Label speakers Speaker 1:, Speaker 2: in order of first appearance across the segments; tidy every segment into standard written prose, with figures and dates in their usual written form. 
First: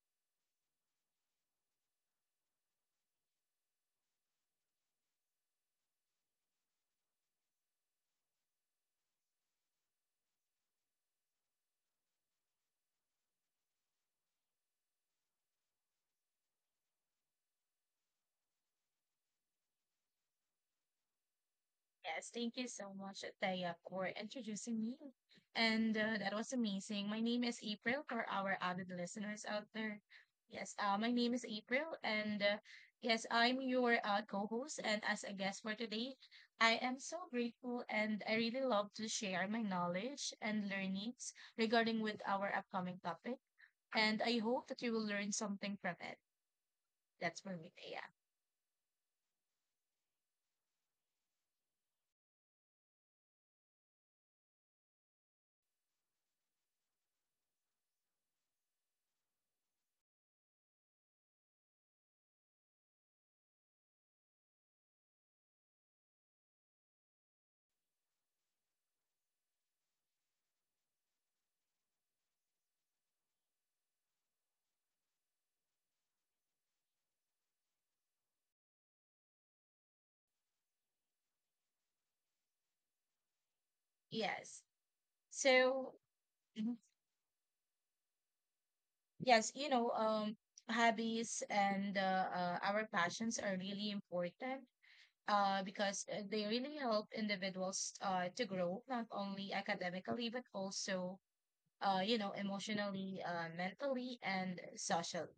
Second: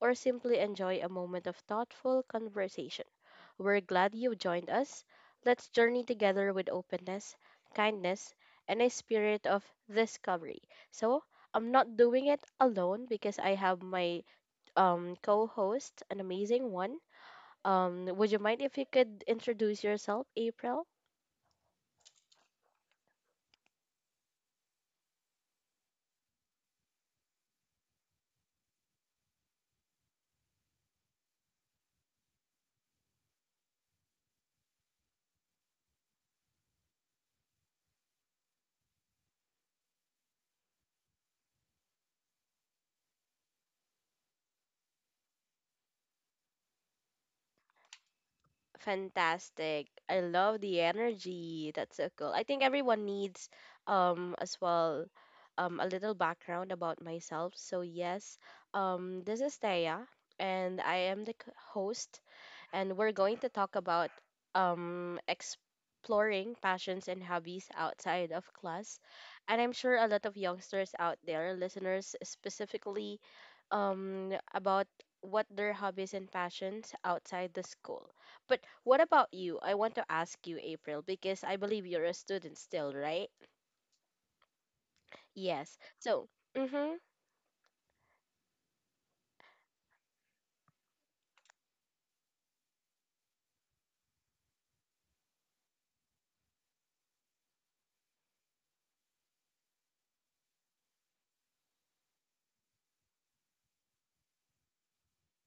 Speaker 1: or simply enjoy a moment of thoughtful conversation, we're glad you joined us. Let's journey together with openness, kindness, and a spirit of discovery. So, I'm not doing it alone because I have my co host, an amazing one. Would you mind if you could introduce yourself, April?
Speaker 2: Yes, thank you so much, Taya, for introducing me. And that was amazing. My name is April for our avid listeners out there. Yes, my name is April, and yes, I'm your co-host. And as a guest for today, I am so grateful, and I really love to share my knowledge and learnings regarding with our upcoming topic. And I hope that you will learn something from it. That's for me, Taya.
Speaker 1: Fantastic. I love the energy. That's so cool. I think everyone needs as well a little background about myself. So yes, this is Thea, and I am the host, and we're going to talk about exploring passions and hobbies outside of class. And I'm sure a lot of youngsters out there, listeners specifically, about what their hobbies and passions outside the school. But what about you? I want to ask you, April, because I believe you're a student still, right?
Speaker 2: Yes.
Speaker 1: Yes.
Speaker 2: So.
Speaker 1: So,
Speaker 2: Mm-hmm.
Speaker 1: mm-hmm,
Speaker 2: Yes, hobbies and our passions are really important because they really help individuals to grow, not only academically, but also, emotionally, mentally, and socially.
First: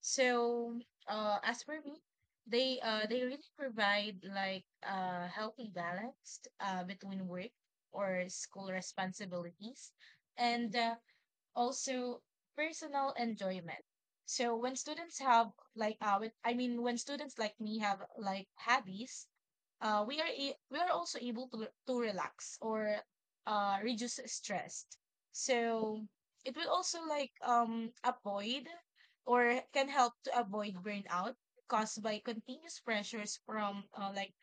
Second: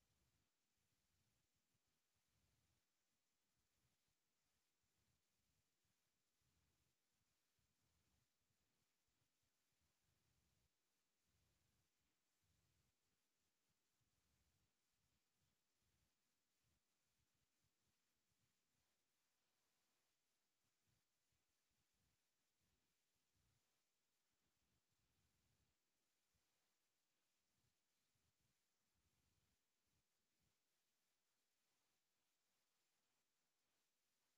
Speaker 2: So, as for me, they really provide like healthy balance between work or school responsibilities. And also personal enjoyment. So when students have like when, I mean when students like me have like hobbies, we are we are also able to relax or reduce stress. So it will also avoid or can help to avoid burnout caused by continuous pressures from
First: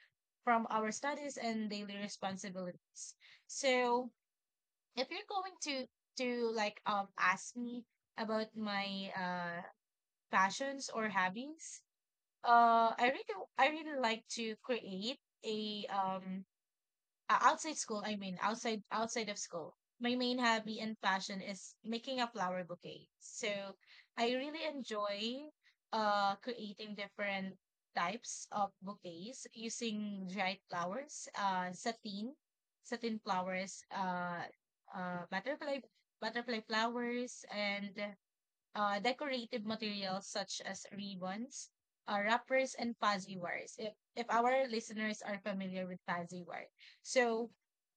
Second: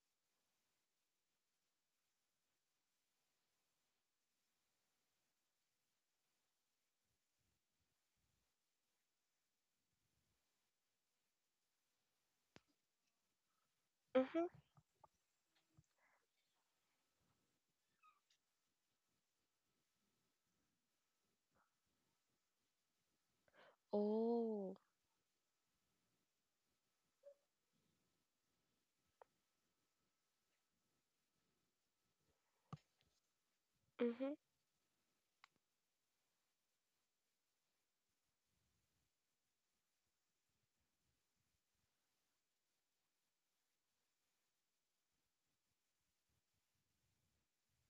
Speaker 2: from our studies and daily responsibilities. So if you're going to ask me about my passions or hobbies, I really like to
Speaker 1: mm-hmm.
Speaker 2: create a outside school, I mean, outside outside of school, my main hobby and passion is making a flower bouquet. So I really
Speaker 1: Oh,
Speaker 2: enjoy creating different types of bouquets using dried flowers, satin flowers,
Speaker 1: mm-hmm,
Speaker 2: uh butterfly butterfly flowers, and decorative materials such as ribbons, wrappers, and fuzzy wires. If our listeners are familiar with fuzzy wire. So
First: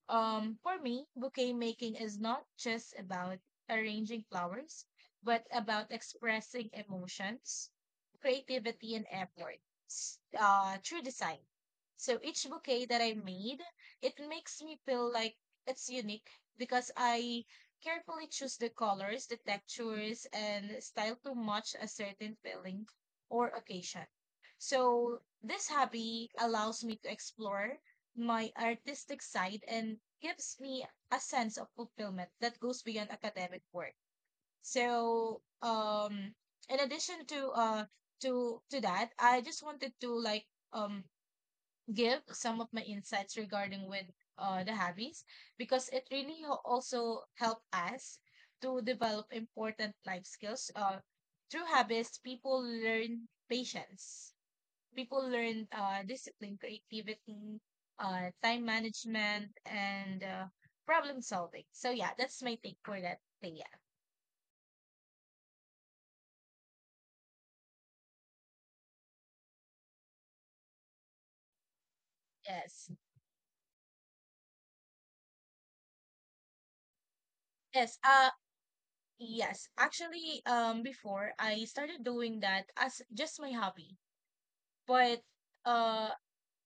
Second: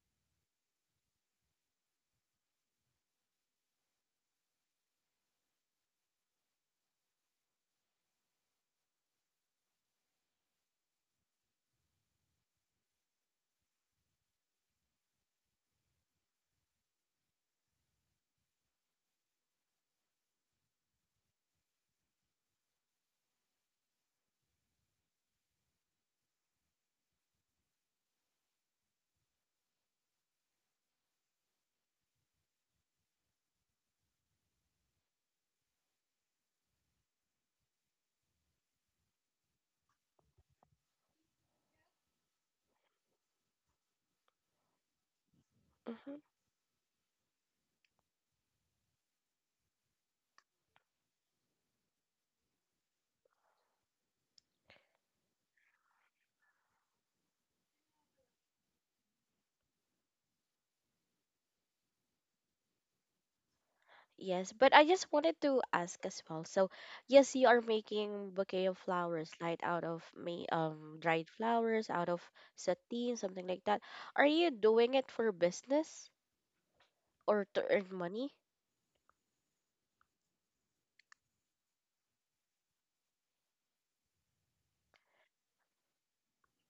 Speaker 2: for me, bouquet making is not just about arranging flowers, but about expressing emotions, creativity, and effort through design. So each bouquet that I made, it makes me feel like it's unique because I carefully choose the colors, the textures, and style to match a certain feeling or occasion. So this hobby allows me to explore my artistic side and gives me a sense of fulfillment that goes beyond academic work. So, in addition to that, I just wanted to um give some of my insights regarding with the hobbies because it
Speaker 1: mm-hmm.
Speaker 2: really also help us to develop important life skills. Through habits, people learn patience, people learned discipline, creativity, time management, and problem solving. So yeah, that's my take for that thing. Yeah.
Speaker 1: Yes, but I just wanted to ask as well. So, yes, you are making bouquet of flowers, right, out of me, dried flowers, out of
Speaker 2: Yes.
Speaker 1: sateen, something like that. Are you doing it for business or to earn
Speaker 2: Yes.
Speaker 1: money?
Speaker 2: Yes. Actually, before I started doing that as just my hobby, but uh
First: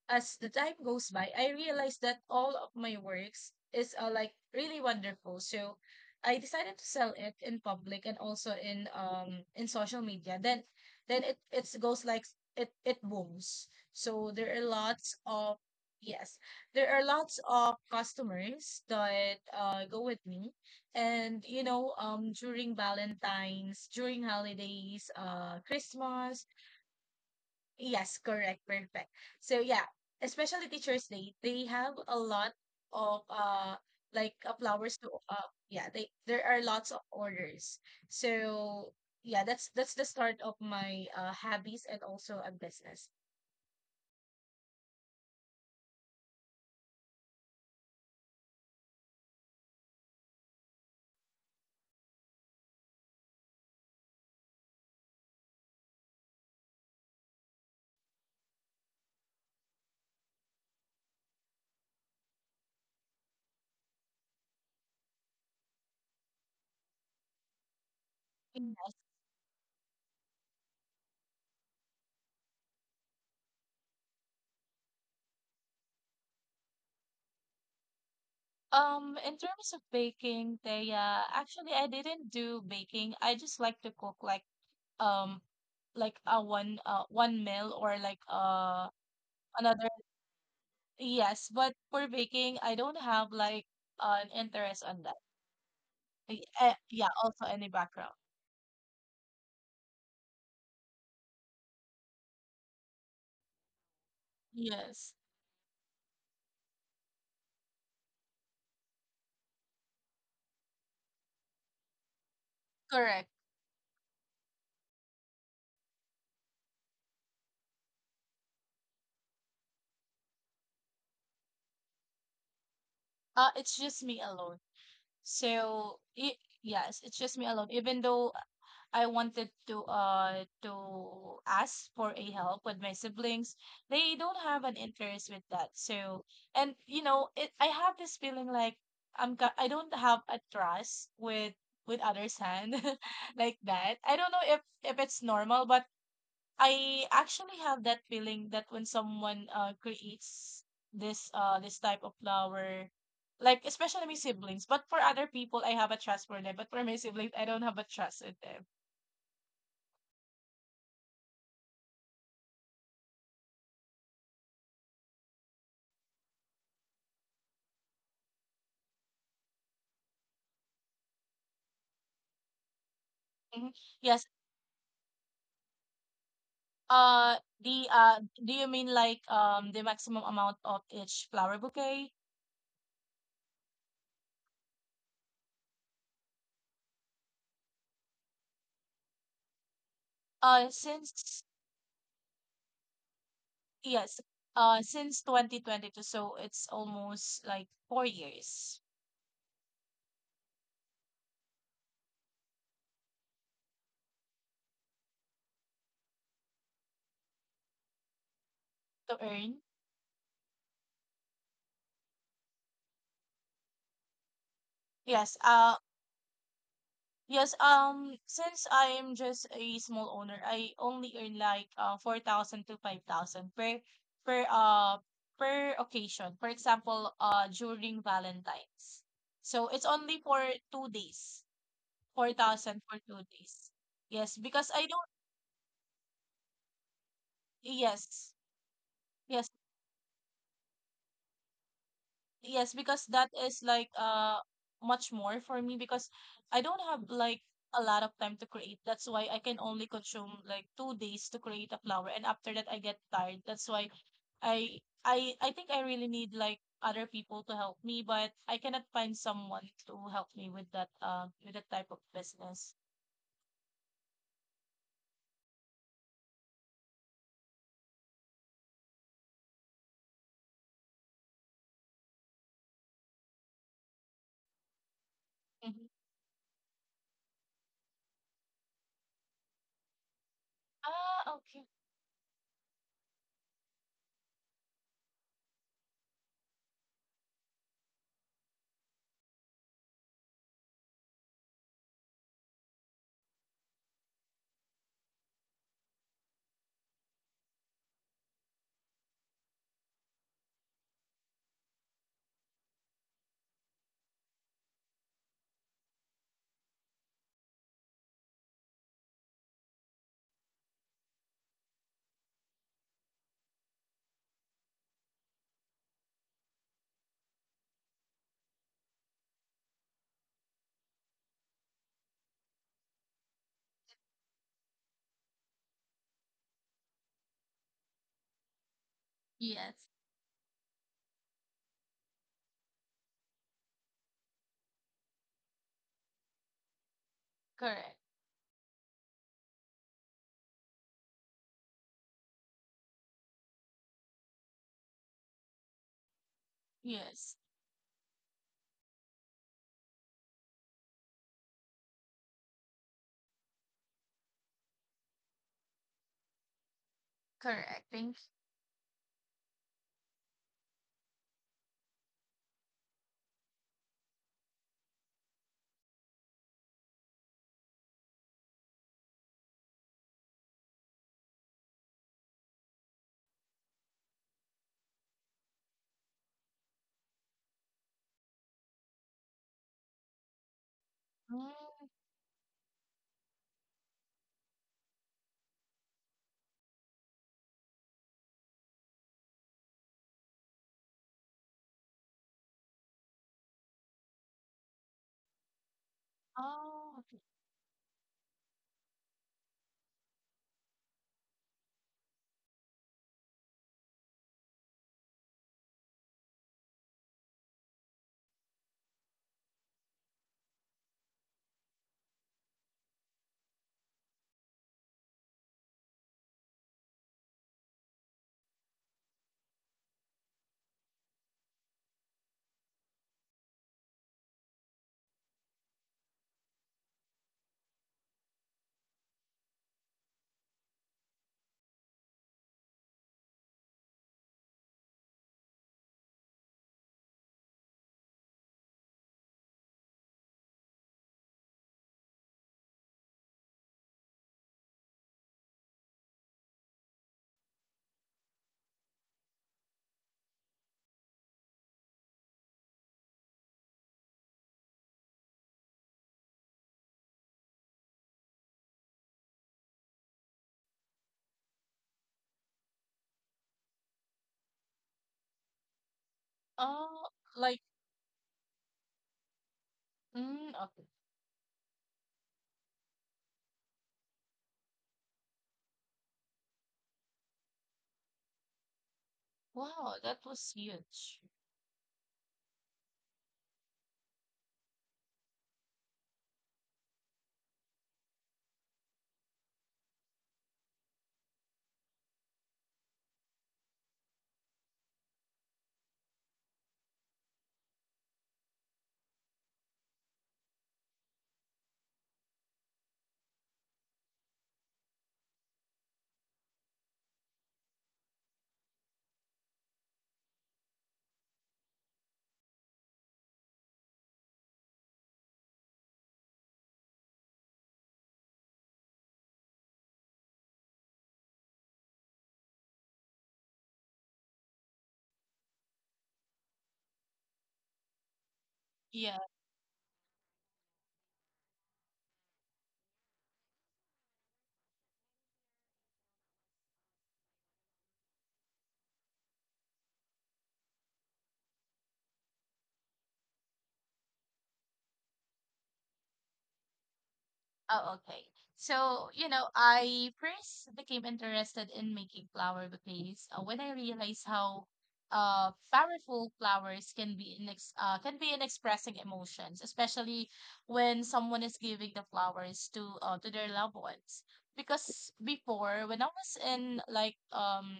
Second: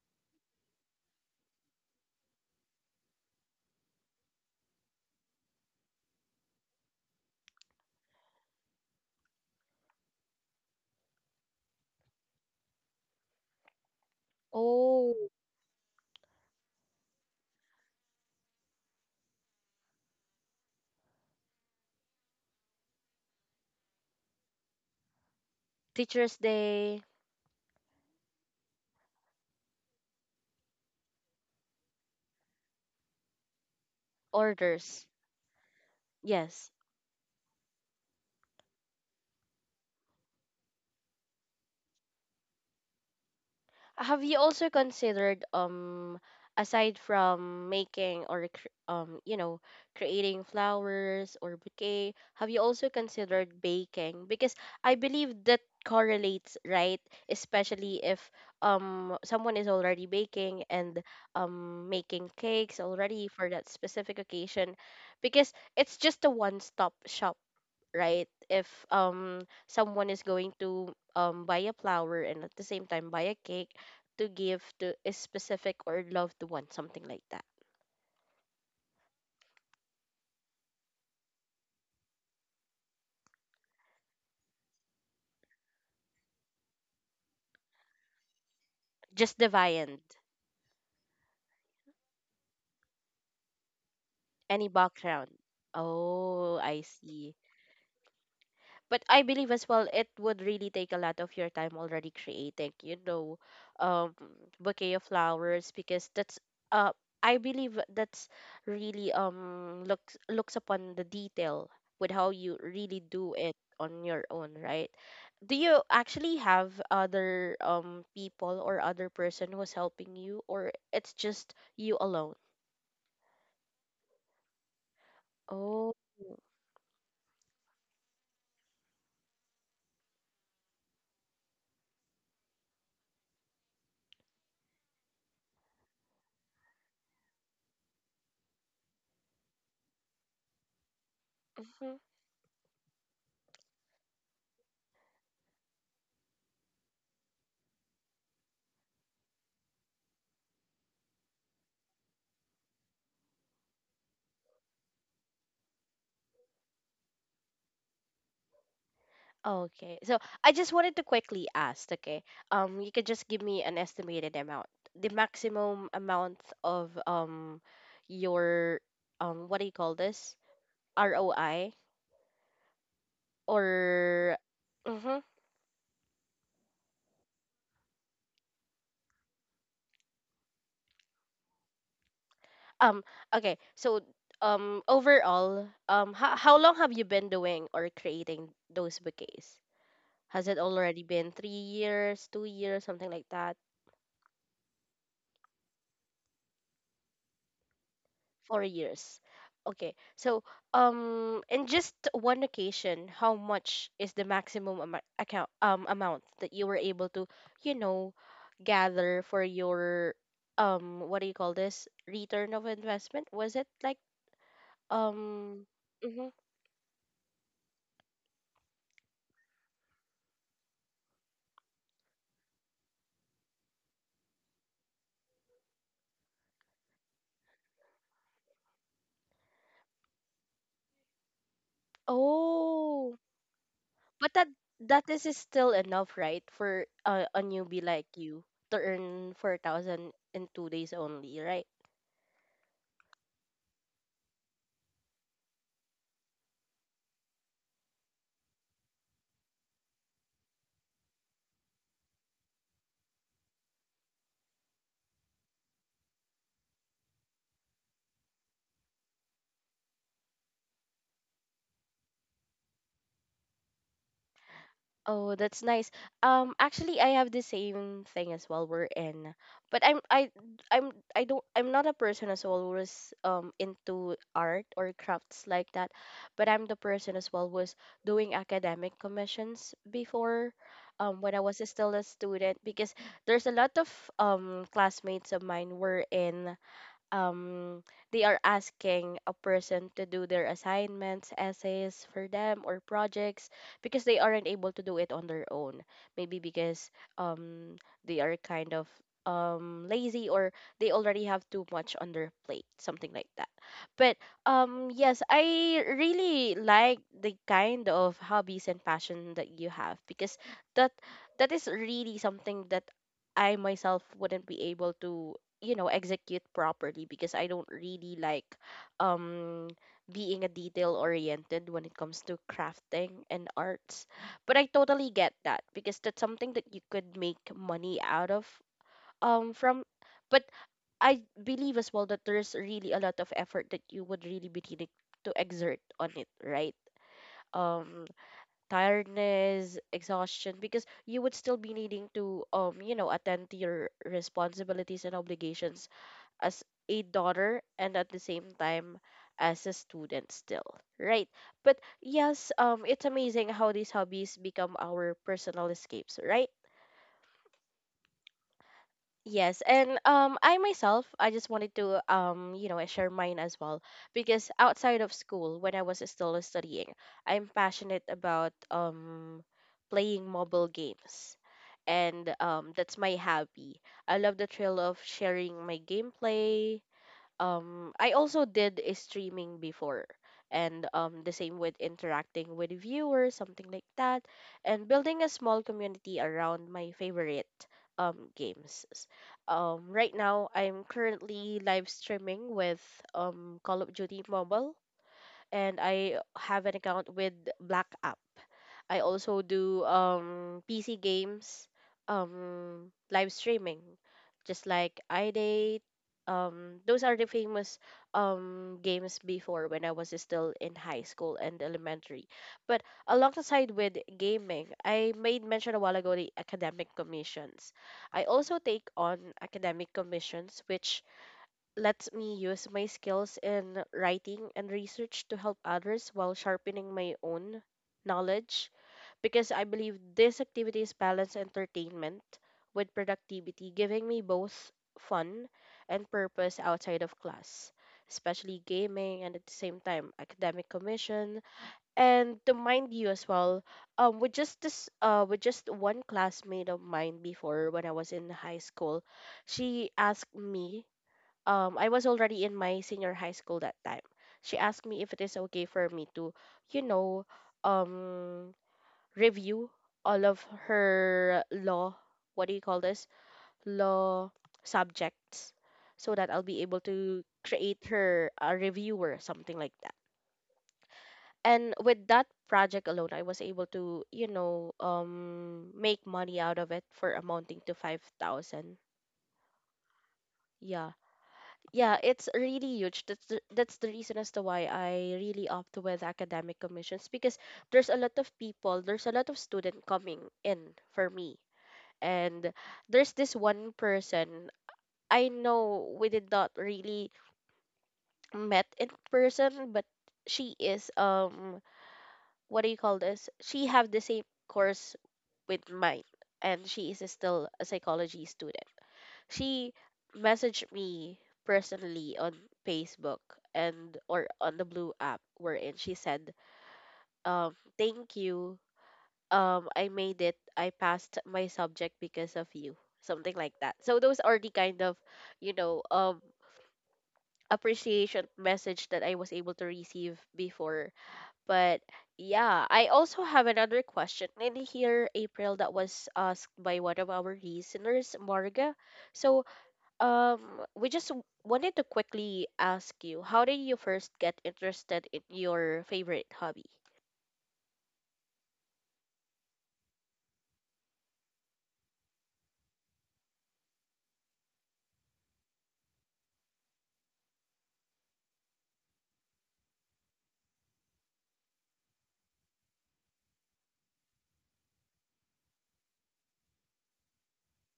Speaker 2: as the time goes by, I realized that all of my works is like really wonderful. So I decided to sell it in public and also in social media. Then it goes like it booms. So there are
Speaker 1: Oh,
Speaker 2: lots of, yes, there are lots of customers that go with me, and during Valentine's, during holidays,
Speaker 1: Teacher's
Speaker 2: Christmas.
Speaker 1: Day
Speaker 2: Yes, correct, perfect. So yeah, especially Teachers Day, they have a lot of flowers
Speaker 1: orders.
Speaker 2: to yeah, they there are
Speaker 1: Yes.
Speaker 2: lots of orders. So yeah, that's the start of my hobbies and also a business.
Speaker 1: Have you also considered aside from making or you know, creating flowers or bouquet, have you also considered baking? Because I believe that correlates, right? Especially if someone is already baking and making cakes already for that specific occasion, because it's just a one-stop shop, right? If
Speaker 2: Yes.
Speaker 1: someone is going to buy a flower and at the same time buy a cake to give to a specific or loved one, something like that.
Speaker 2: In terms of baking, they actually I didn't do baking. I just like to cook like um a one meal or like
Speaker 1: Just the
Speaker 2: another
Speaker 1: viand,
Speaker 2: Yes, but for baking, I don't have like an
Speaker 1: any
Speaker 2: interest on that.
Speaker 1: background. Oh, I
Speaker 2: Yeah,
Speaker 1: see.
Speaker 2: also any background.
Speaker 1: But I believe as well it would really take a lot of your time already creating, you know, um, bouquet of
Speaker 2: Yes,
Speaker 1: flowers, because that's uh I believe that's really looks looks upon the detail with how you really do
Speaker 2: correct.
Speaker 1: it on your own, right? Do you actually have other people or other person who's helping you, or it's just you alone?
Speaker 2: It's just me alone.
Speaker 1: Oh.
Speaker 2: So it, yes, it's just me alone. Even though I wanted to ask for a help with my siblings. They don't have an interest with that. So and you know, it I have this feeling like I don't have a trust with others hand like that. I don't know if it's normal, but I actually have that feeling that when someone creates this type of flower, like especially my siblings, but for other people I have a trust for them, but for my siblings I don't have a trust with them.
Speaker 1: Okay. So I just wanted to quickly ask, okay. You could just give me an estimated amount, the maximum amount of your what do you call this? ROI
Speaker 2: Mhm. Yes.
Speaker 1: or mm-hmm.
Speaker 2: Uh, the do you mean like the maximum amount of each flower bouquet?
Speaker 1: Um, okay. So overall, how long have you been doing or creating those bouquets? Has it
Speaker 2: Uh,
Speaker 1: already been
Speaker 2: since
Speaker 1: 3 years, 2 years, something like that?
Speaker 2: yes, since 2022, so it's almost like four
Speaker 1: Four
Speaker 2: years
Speaker 1: years. Okay. So, in just one occasion, how much is the maximum amount account amount that you were able to, you know, gather
Speaker 2: to
Speaker 1: for
Speaker 2: earn.
Speaker 1: your what do you call this? Return of investment? Was it like
Speaker 2: Yes.
Speaker 1: um mm-hmm.
Speaker 2: Yes. Since I'm just a small owner, I only earn like 4,000 to 5,000 per uh per occasion. For example, during Valentine's. So it's only for 2 days. 4,000 for
Speaker 1: Oh,
Speaker 2: 2 days.
Speaker 1: but
Speaker 2: Yes, because I
Speaker 1: that
Speaker 2: don't,
Speaker 1: is still enough, right? For a newbie like
Speaker 2: yes,
Speaker 1: you to earn
Speaker 2: yes,
Speaker 1: 4,000 in 2 days only, right?
Speaker 2: yes, because that is like much more for me because I don't have like a lot of time to create. That's why I can only consume like 2 days to create a flower and after that I get tired. That's why I I think I really need like other people to help me, but I cannot find someone to help me with that type of business.
Speaker 1: Oh, that's nice. Actually, I have the same thing as well. We're in, but I'm I don't I'm not a person as well was into art or crafts like that,
Speaker 2: Mhm.
Speaker 1: but I'm the person as well was doing academic commissions before, when
Speaker 2: Ah,
Speaker 1: I was
Speaker 2: okay.
Speaker 1: still a student, because there's a lot of classmates of mine were in um, they are asking a person to do their assignments, essays for them, or projects because they aren't able to do it on their own. Maybe because um, they are kind of lazy, or they already have too much on their plate, something like that. But yes, I really like the kind of hobbies and passion that you have, because that that is really something that I myself wouldn't be able to, you know, execute properly because I don't really like um being a detail oriented when it comes to crafting and arts. But I totally get that, because that's something that you could make money out of,
Speaker 2: Yes,
Speaker 1: from. But I believe as well that there's really a lot of effort that you would really be needing to exert on it, right?
Speaker 2: correct.
Speaker 1: Um tiredness, exhaustion, because you would still be needing to, you know, attend to your responsibilities and obligations as a
Speaker 2: Yes.
Speaker 1: daughter, and at the same time as a student still, right? But yes, it's amazing how these hobbies become our personal escapes, right?
Speaker 2: Correct. Thank—
Speaker 1: Yes, and I myself, I just wanted to, you know, I share mine as well, because outside of school when I was still studying, I'm passionate about playing mobile games, and that's my hobby. I love the thrill of sharing my gameplay. I also did a streaming before, and the same with
Speaker 2: Mm,
Speaker 1: interacting with viewers, something like that, and building a small community around my favorite games. Right now I'm currently live streaming with Call of Duty Mobile, and I have an
Speaker 2: oh,
Speaker 1: account with Black App. I also do PC games, live streaming, just like iDate. Those are the famous games before when I was still in high school and elementary. But alongside with gaming, I made mention a while ago the academic commissions. I also take on academic commissions, which lets me use my skills in writing and research to help others while sharpening my own knowledge, because I believe these activities balance entertainment with productivity, giving me both fun and purpose outside of class, especially gaming and at the same time academic commission. And to mind you as well, with just this, with just one classmate of mine before when I was in high school, she asked me, I was already in my senior high school that time. She asked me if it is okay for me to, you know, um review all of her law, what do you call this, law subjects, so that I'll be able
Speaker 2: oh,
Speaker 1: to
Speaker 2: like,
Speaker 1: create her a reviewer, something like that.
Speaker 2: mm, okay.
Speaker 1: And with that project alone, I was able to, you know, make money out of it for amounting to 5,000.
Speaker 2: Wow, that was
Speaker 1: Yeah,
Speaker 2: huge.
Speaker 1: yeah, it's really huge. That's the reason as to why I really opt with academic commissions, because there's a lot of student coming in for me. And there's this one person, I know we did not really met in person, but she is what do you call this? She have the same course with mine, and she is still a psychology student. She messaged me personally on Facebook, and or on the blue app, wherein she said, thank you, I made it, I passed my subject because of you, something like that. So those are the kind of, you know, appreciation message that I
Speaker 2: Yeah.
Speaker 1: was able to receive before. But yeah, I also have another question in here, April, that was asked by one of our listeners, Marga. So um we just wanted to quickly ask you, how did you first get interested in your favorite hobby?
Speaker 2: Oh, okay. So, you know, I first became interested in making flower bouquets when I realized how powerful flowers can be in ex can be in expressing emotions, especially when someone is giving the flowers to their loved ones. Because before, when I was in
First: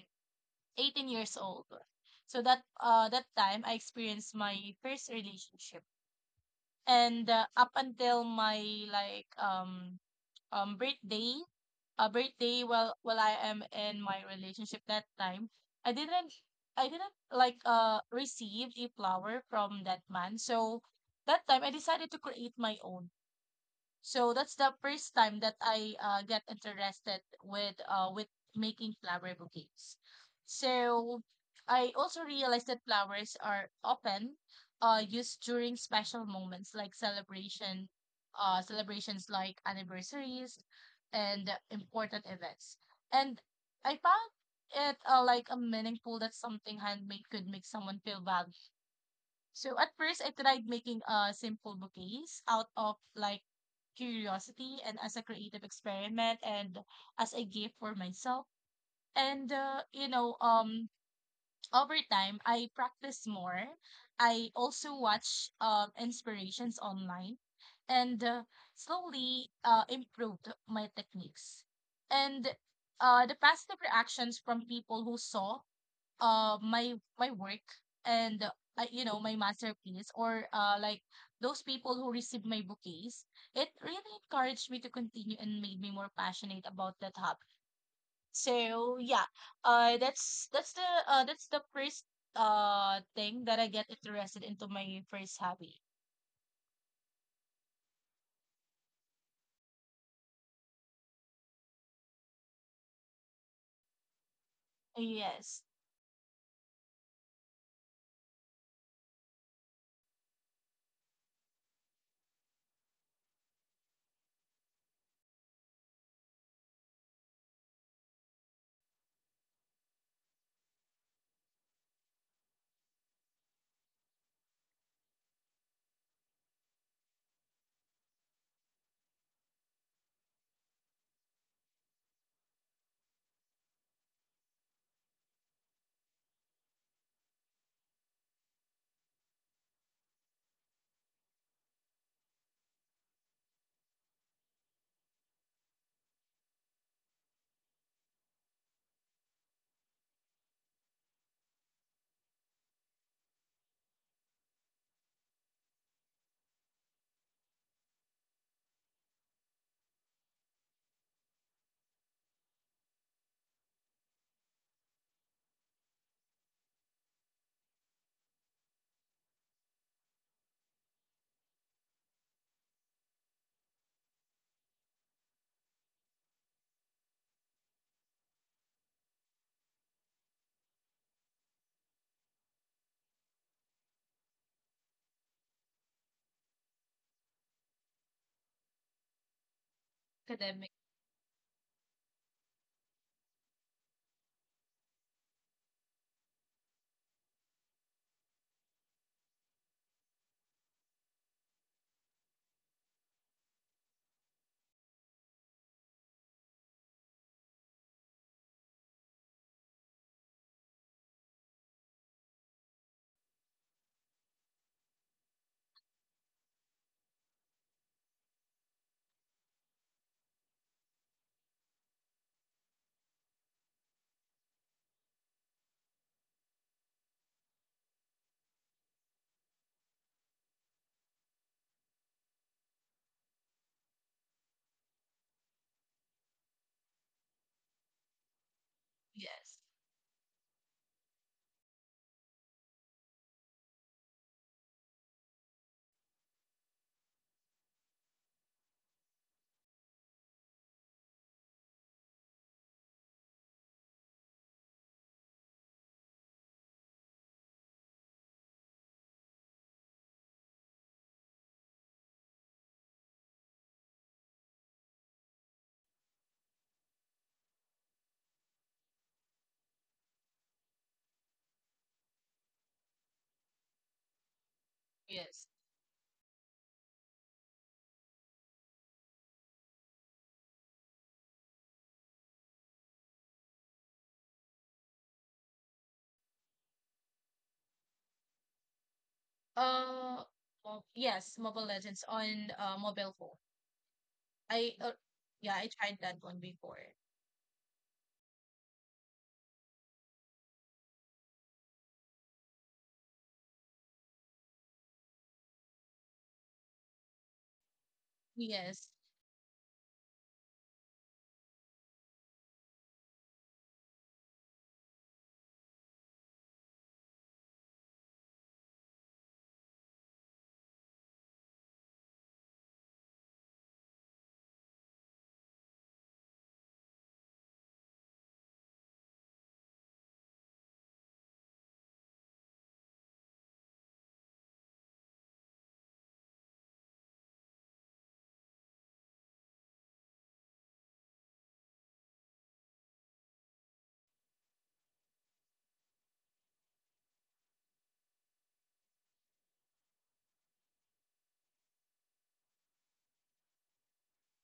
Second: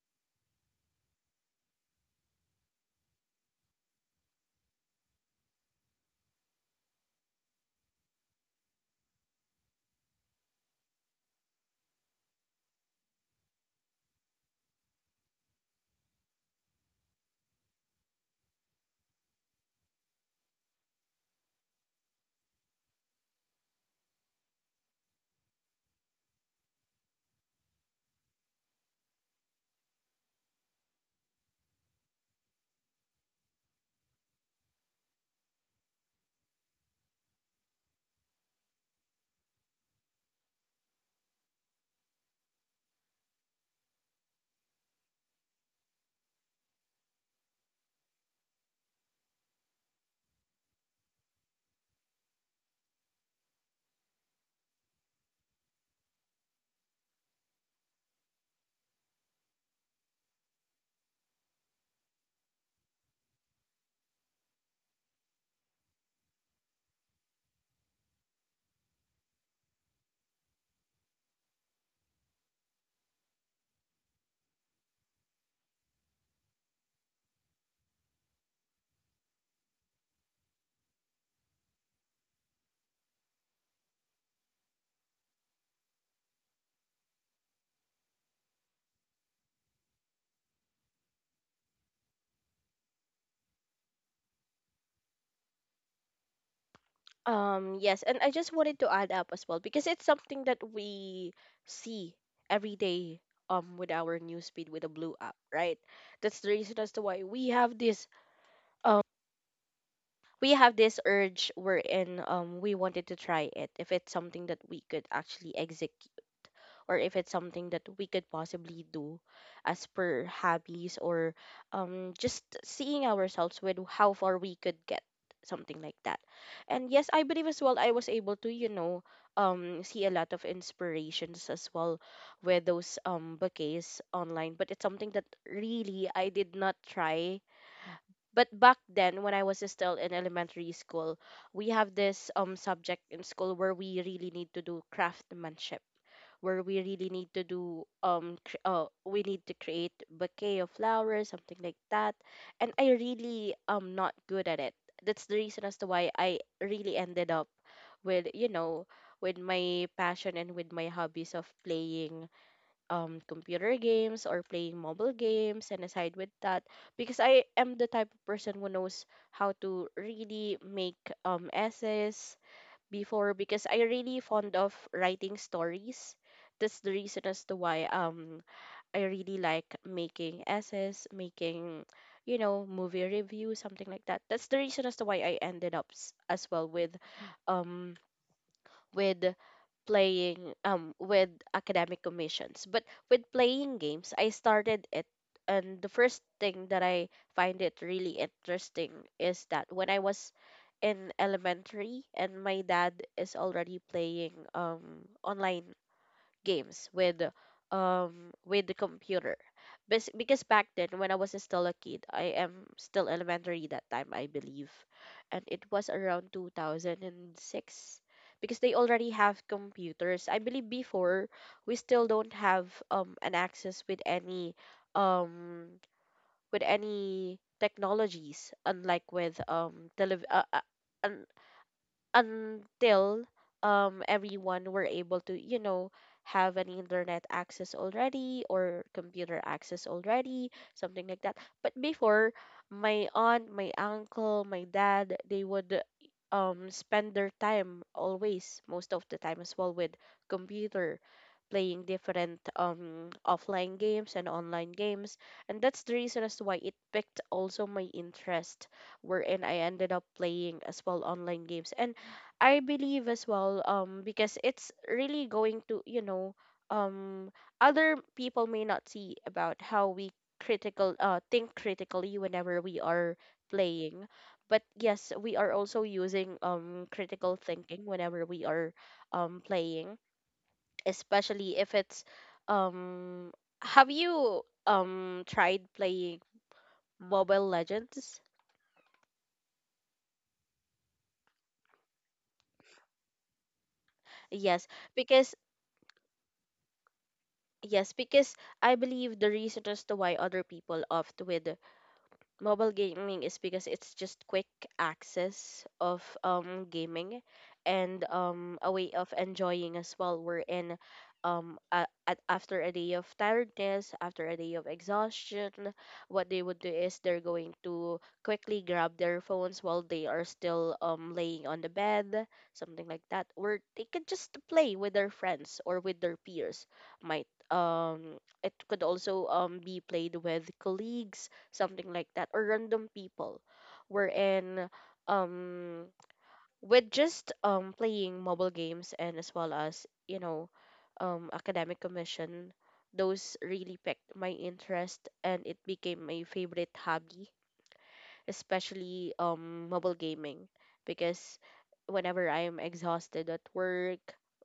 Speaker 2: 18 years old. So that that time I experienced my first relationship. And up until my like um birthday, birthday while I am in my relationship that time, I didn't I didn't like receive a flower from that man. So that time I decided to create my own. So that's the first time that I get interested with making flower bouquets. So I also realized that flowers are often used during special moments like celebrations like anniversaries and important events. And I found it like a meaningful that something handmade could make someone feel valued. So at first, I tried making a simple bouquets out of like curiosity and as a creative experiment and as a gift for myself. And over time, I practice more. I also watch inspirations online, and slowly improved my techniques. And the positive reactions from people who saw my work and you know my masterpiece or those people who received my bouquets, it really encouraged me to continue and made me more passionate about that hobby. So yeah, that's the first thing that I get interested into, my first hobby.
Speaker 1: Yes, and I just wanted to add up as well, because it's something that we see every day with our newsfeed with the blue app,
Speaker 2: Yes,
Speaker 1: right? That's the reason as to why we have this, um we have this urge wherein we wanted to try it if it's something that we could actually execute, or if it's something that we could possibly do as per hobbies, or just seeing ourselves with how far we could get, something like that. And yes, I believe as well, I was able to, you know, see a lot of inspirations as well with those, bouquets online. But it's something that really I did not try. But back then when I was still in elementary school, we have this subject in school where we really need to do craftsmanship, where we really need to do we need to create bouquet of flowers, something like that. And I really am not good at it. That's the reason as to why I really ended up with, you know, with my passion and with my hobbies of playing computer games or playing mobile games. And aside with that, because I am the type of person who knows how to really make essays before, because I really fond of writing stories. That's the reason as to why I really like making essays, making, you know, movie reviews, something like that. That's the reason as to why I ended up as well um with playing
Speaker 2: academic.
Speaker 1: with academic commissions. But with playing games, I started it, and the first thing that I find it really interesting is that when I was in elementary, and my dad is already playing online games with the computer. Because back then when I was still a kid, I am still elementary that time, I believe. And it was around 2006 because they already have computers. I believe before we still don't have an access um with any technologies, unlike with uh, until everyone were able to have an internet access already or computer
Speaker 2: Yes,
Speaker 1: access already, something like that. But before, my aunt, my uncle, my dad, they would spend their time always, most of the time as well, with computer, playing different offline games and online games. And that's the reason as to why it picked also my interest, wherein I ended up playing as well online games. And I believe as well, because it's really going to, um, other people may not see about how we think critically whenever we are playing. But yes, we
Speaker 2: yes,
Speaker 1: are also using critical thinking whenever we are playing, especially if it's um. Have you tried playing Mobile Legends?
Speaker 2: uh yes, mobile legends on mobile phone. I
Speaker 1: Yes, because
Speaker 2: yeah, I tried that one before.
Speaker 1: Yes, because I believe the reason as to why other people opt with mobile gaming is because it's just quick access of gaming, and a way
Speaker 2: Yes.
Speaker 1: of enjoying as well, we're in after a day of tiredness, after a day of exhaustion, what they would do is they're going to quickly grab their phones while they are still laying on the bed, something like that. Or they could just play with their friends or with their peers, might it could also be played with colleagues, something like that, or random people, wherein um with just playing mobile games, and as well as, academic commission, those really picked my interest and it became my favorite hobby, especially mobile gaming, because whenever I'm exhausted at work,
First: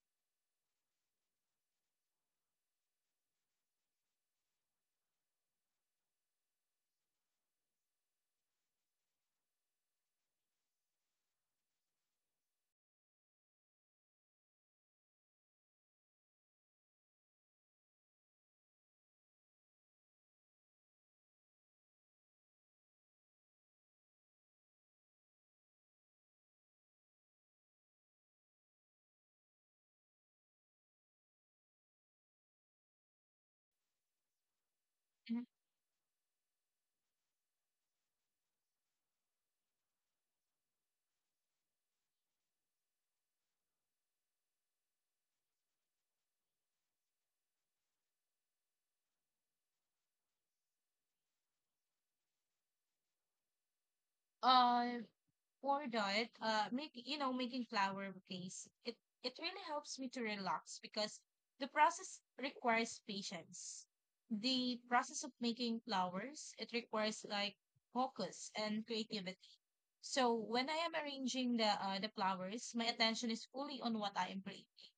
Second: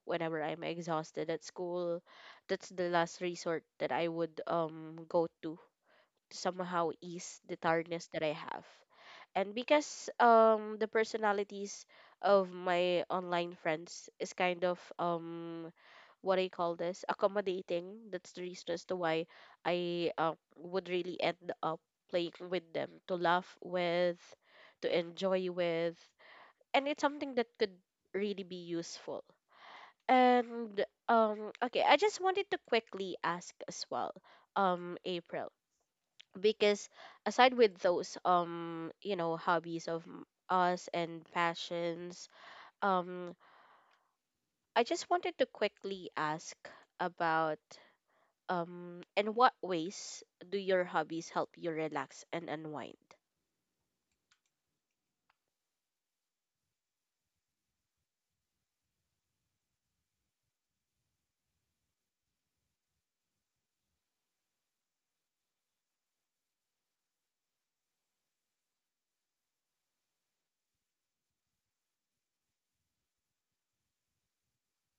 Speaker 1: whenever I'm exhausted at school, that's the last resort that I would go to, somehow ease the tiredness that I have. And because the personalities of my online friends is kind of what I call this, accommodating. That's the reason as to why I, would really end up playing with them, to laugh with, to enjoy with, and it's something that could really be useful. And okay, I just wanted to quickly ask as well,
Speaker 2: Mhm.
Speaker 1: April, because aside with those, hobbies of us and passions, um I just wanted to quickly ask about in what ways do your hobbies help you relax and unwind?
Speaker 2: Uh, for that, making flower bouquets, it really helps me to relax because the process requires patience. The process of making flowers, it requires like focus and creativity. So when I am arranging the flowers, my attention is fully on what I am creating,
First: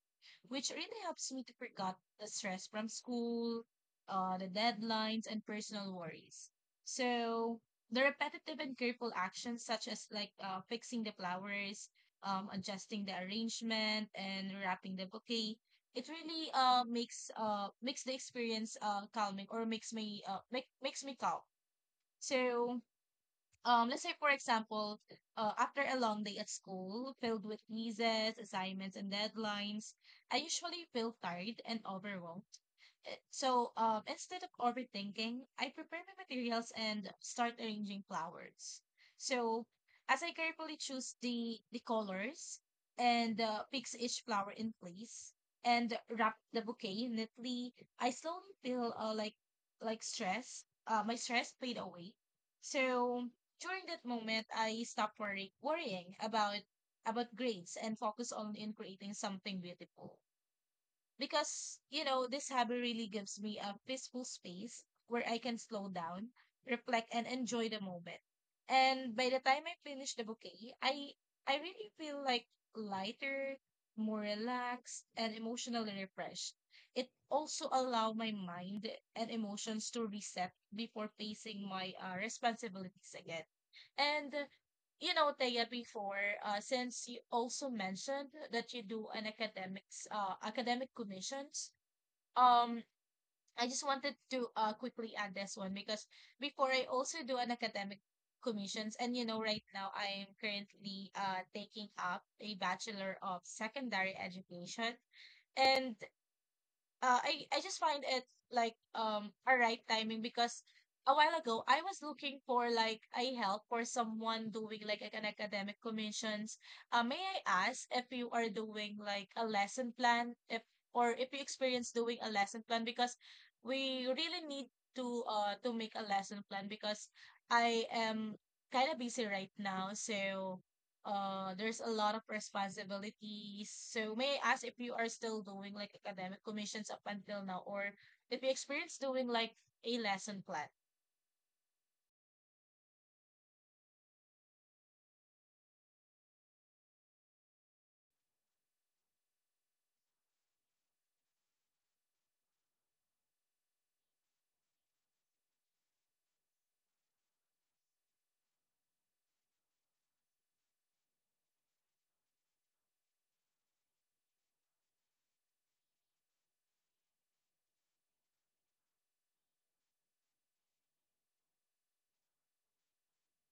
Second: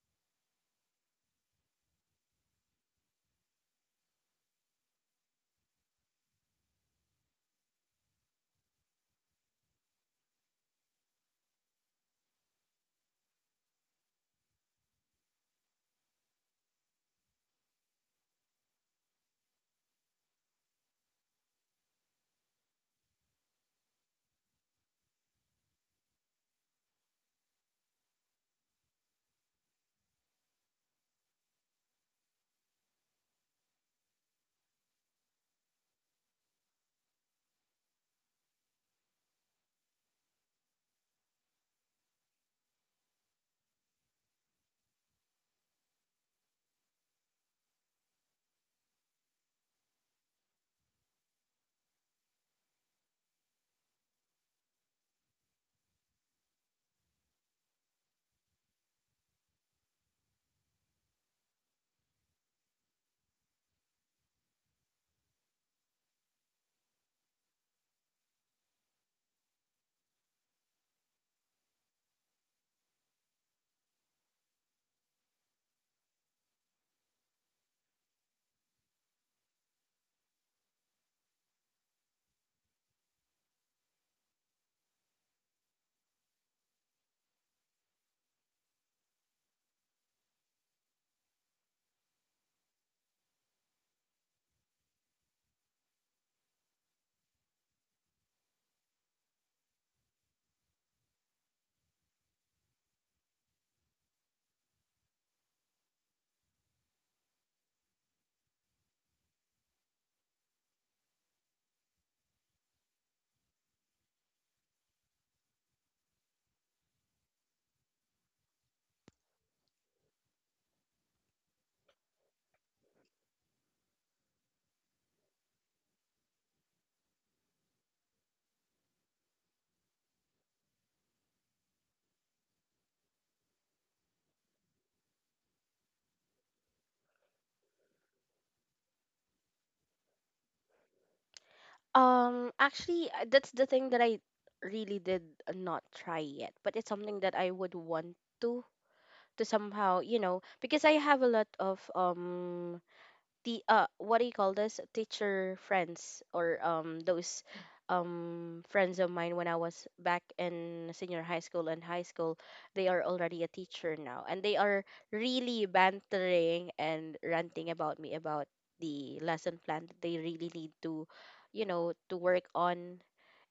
Speaker 2: which really helps me to forget the stress from school, the deadlines, and personal worries. So the repetitive and careful actions such as fixing the flowers, adjusting the arrangement, and wrapping the bouquet, it really makes the experience calming, or makes me makes me calm. So let's say for example, after a long day at school filled with quizzes, assignments, and deadlines, I usually feel tired and overwhelmed. So, instead of overthinking, I prepare my materials and start arranging flowers. So, as I carefully choose the colors and fix each flower in place and wrap the bouquet neatly, I slowly feel like stress. My stress fade away. So during that moment, I stopped worrying about grades and focus on in creating something beautiful, because you know this hobby really gives me a peaceful space where I can slow down, reflect, and enjoy the moment. And by the time I finish the bouquet, I really feel like lighter, more relaxed, and emotionally refreshed. It also allow my mind and emotions to reset before facing my responsibilities again. And you know, Thea, before, since you also mentioned that you do an academic commissions, um, I just wanted to quickly add this one because before I also do an academic commissions, and you know, right now I'm currently taking up a Bachelor of Secondary Education, and I just find it like a right timing because a while ago I was looking for like a help for someone doing like an academic commissions. May I ask if you are doing like a lesson plan if or if you experience doing a lesson plan because we really need to make a lesson plan because I am kind of busy right now, so there's a lot of responsibilities. So may I ask if you are still doing like academic commissions up until now or if you experience doing like a lesson plan?
Speaker 1: actually, that's the thing that I really did not try yet, but it's something that I would want to, somehow, you know, because I have a lot of the what do you call this, teacher friends, or those friends of mine when I was back in senior high school and high school. They are already a teacher now, and they are really bantering and ranting about me about the lesson plan that they really need to, you know, to work on,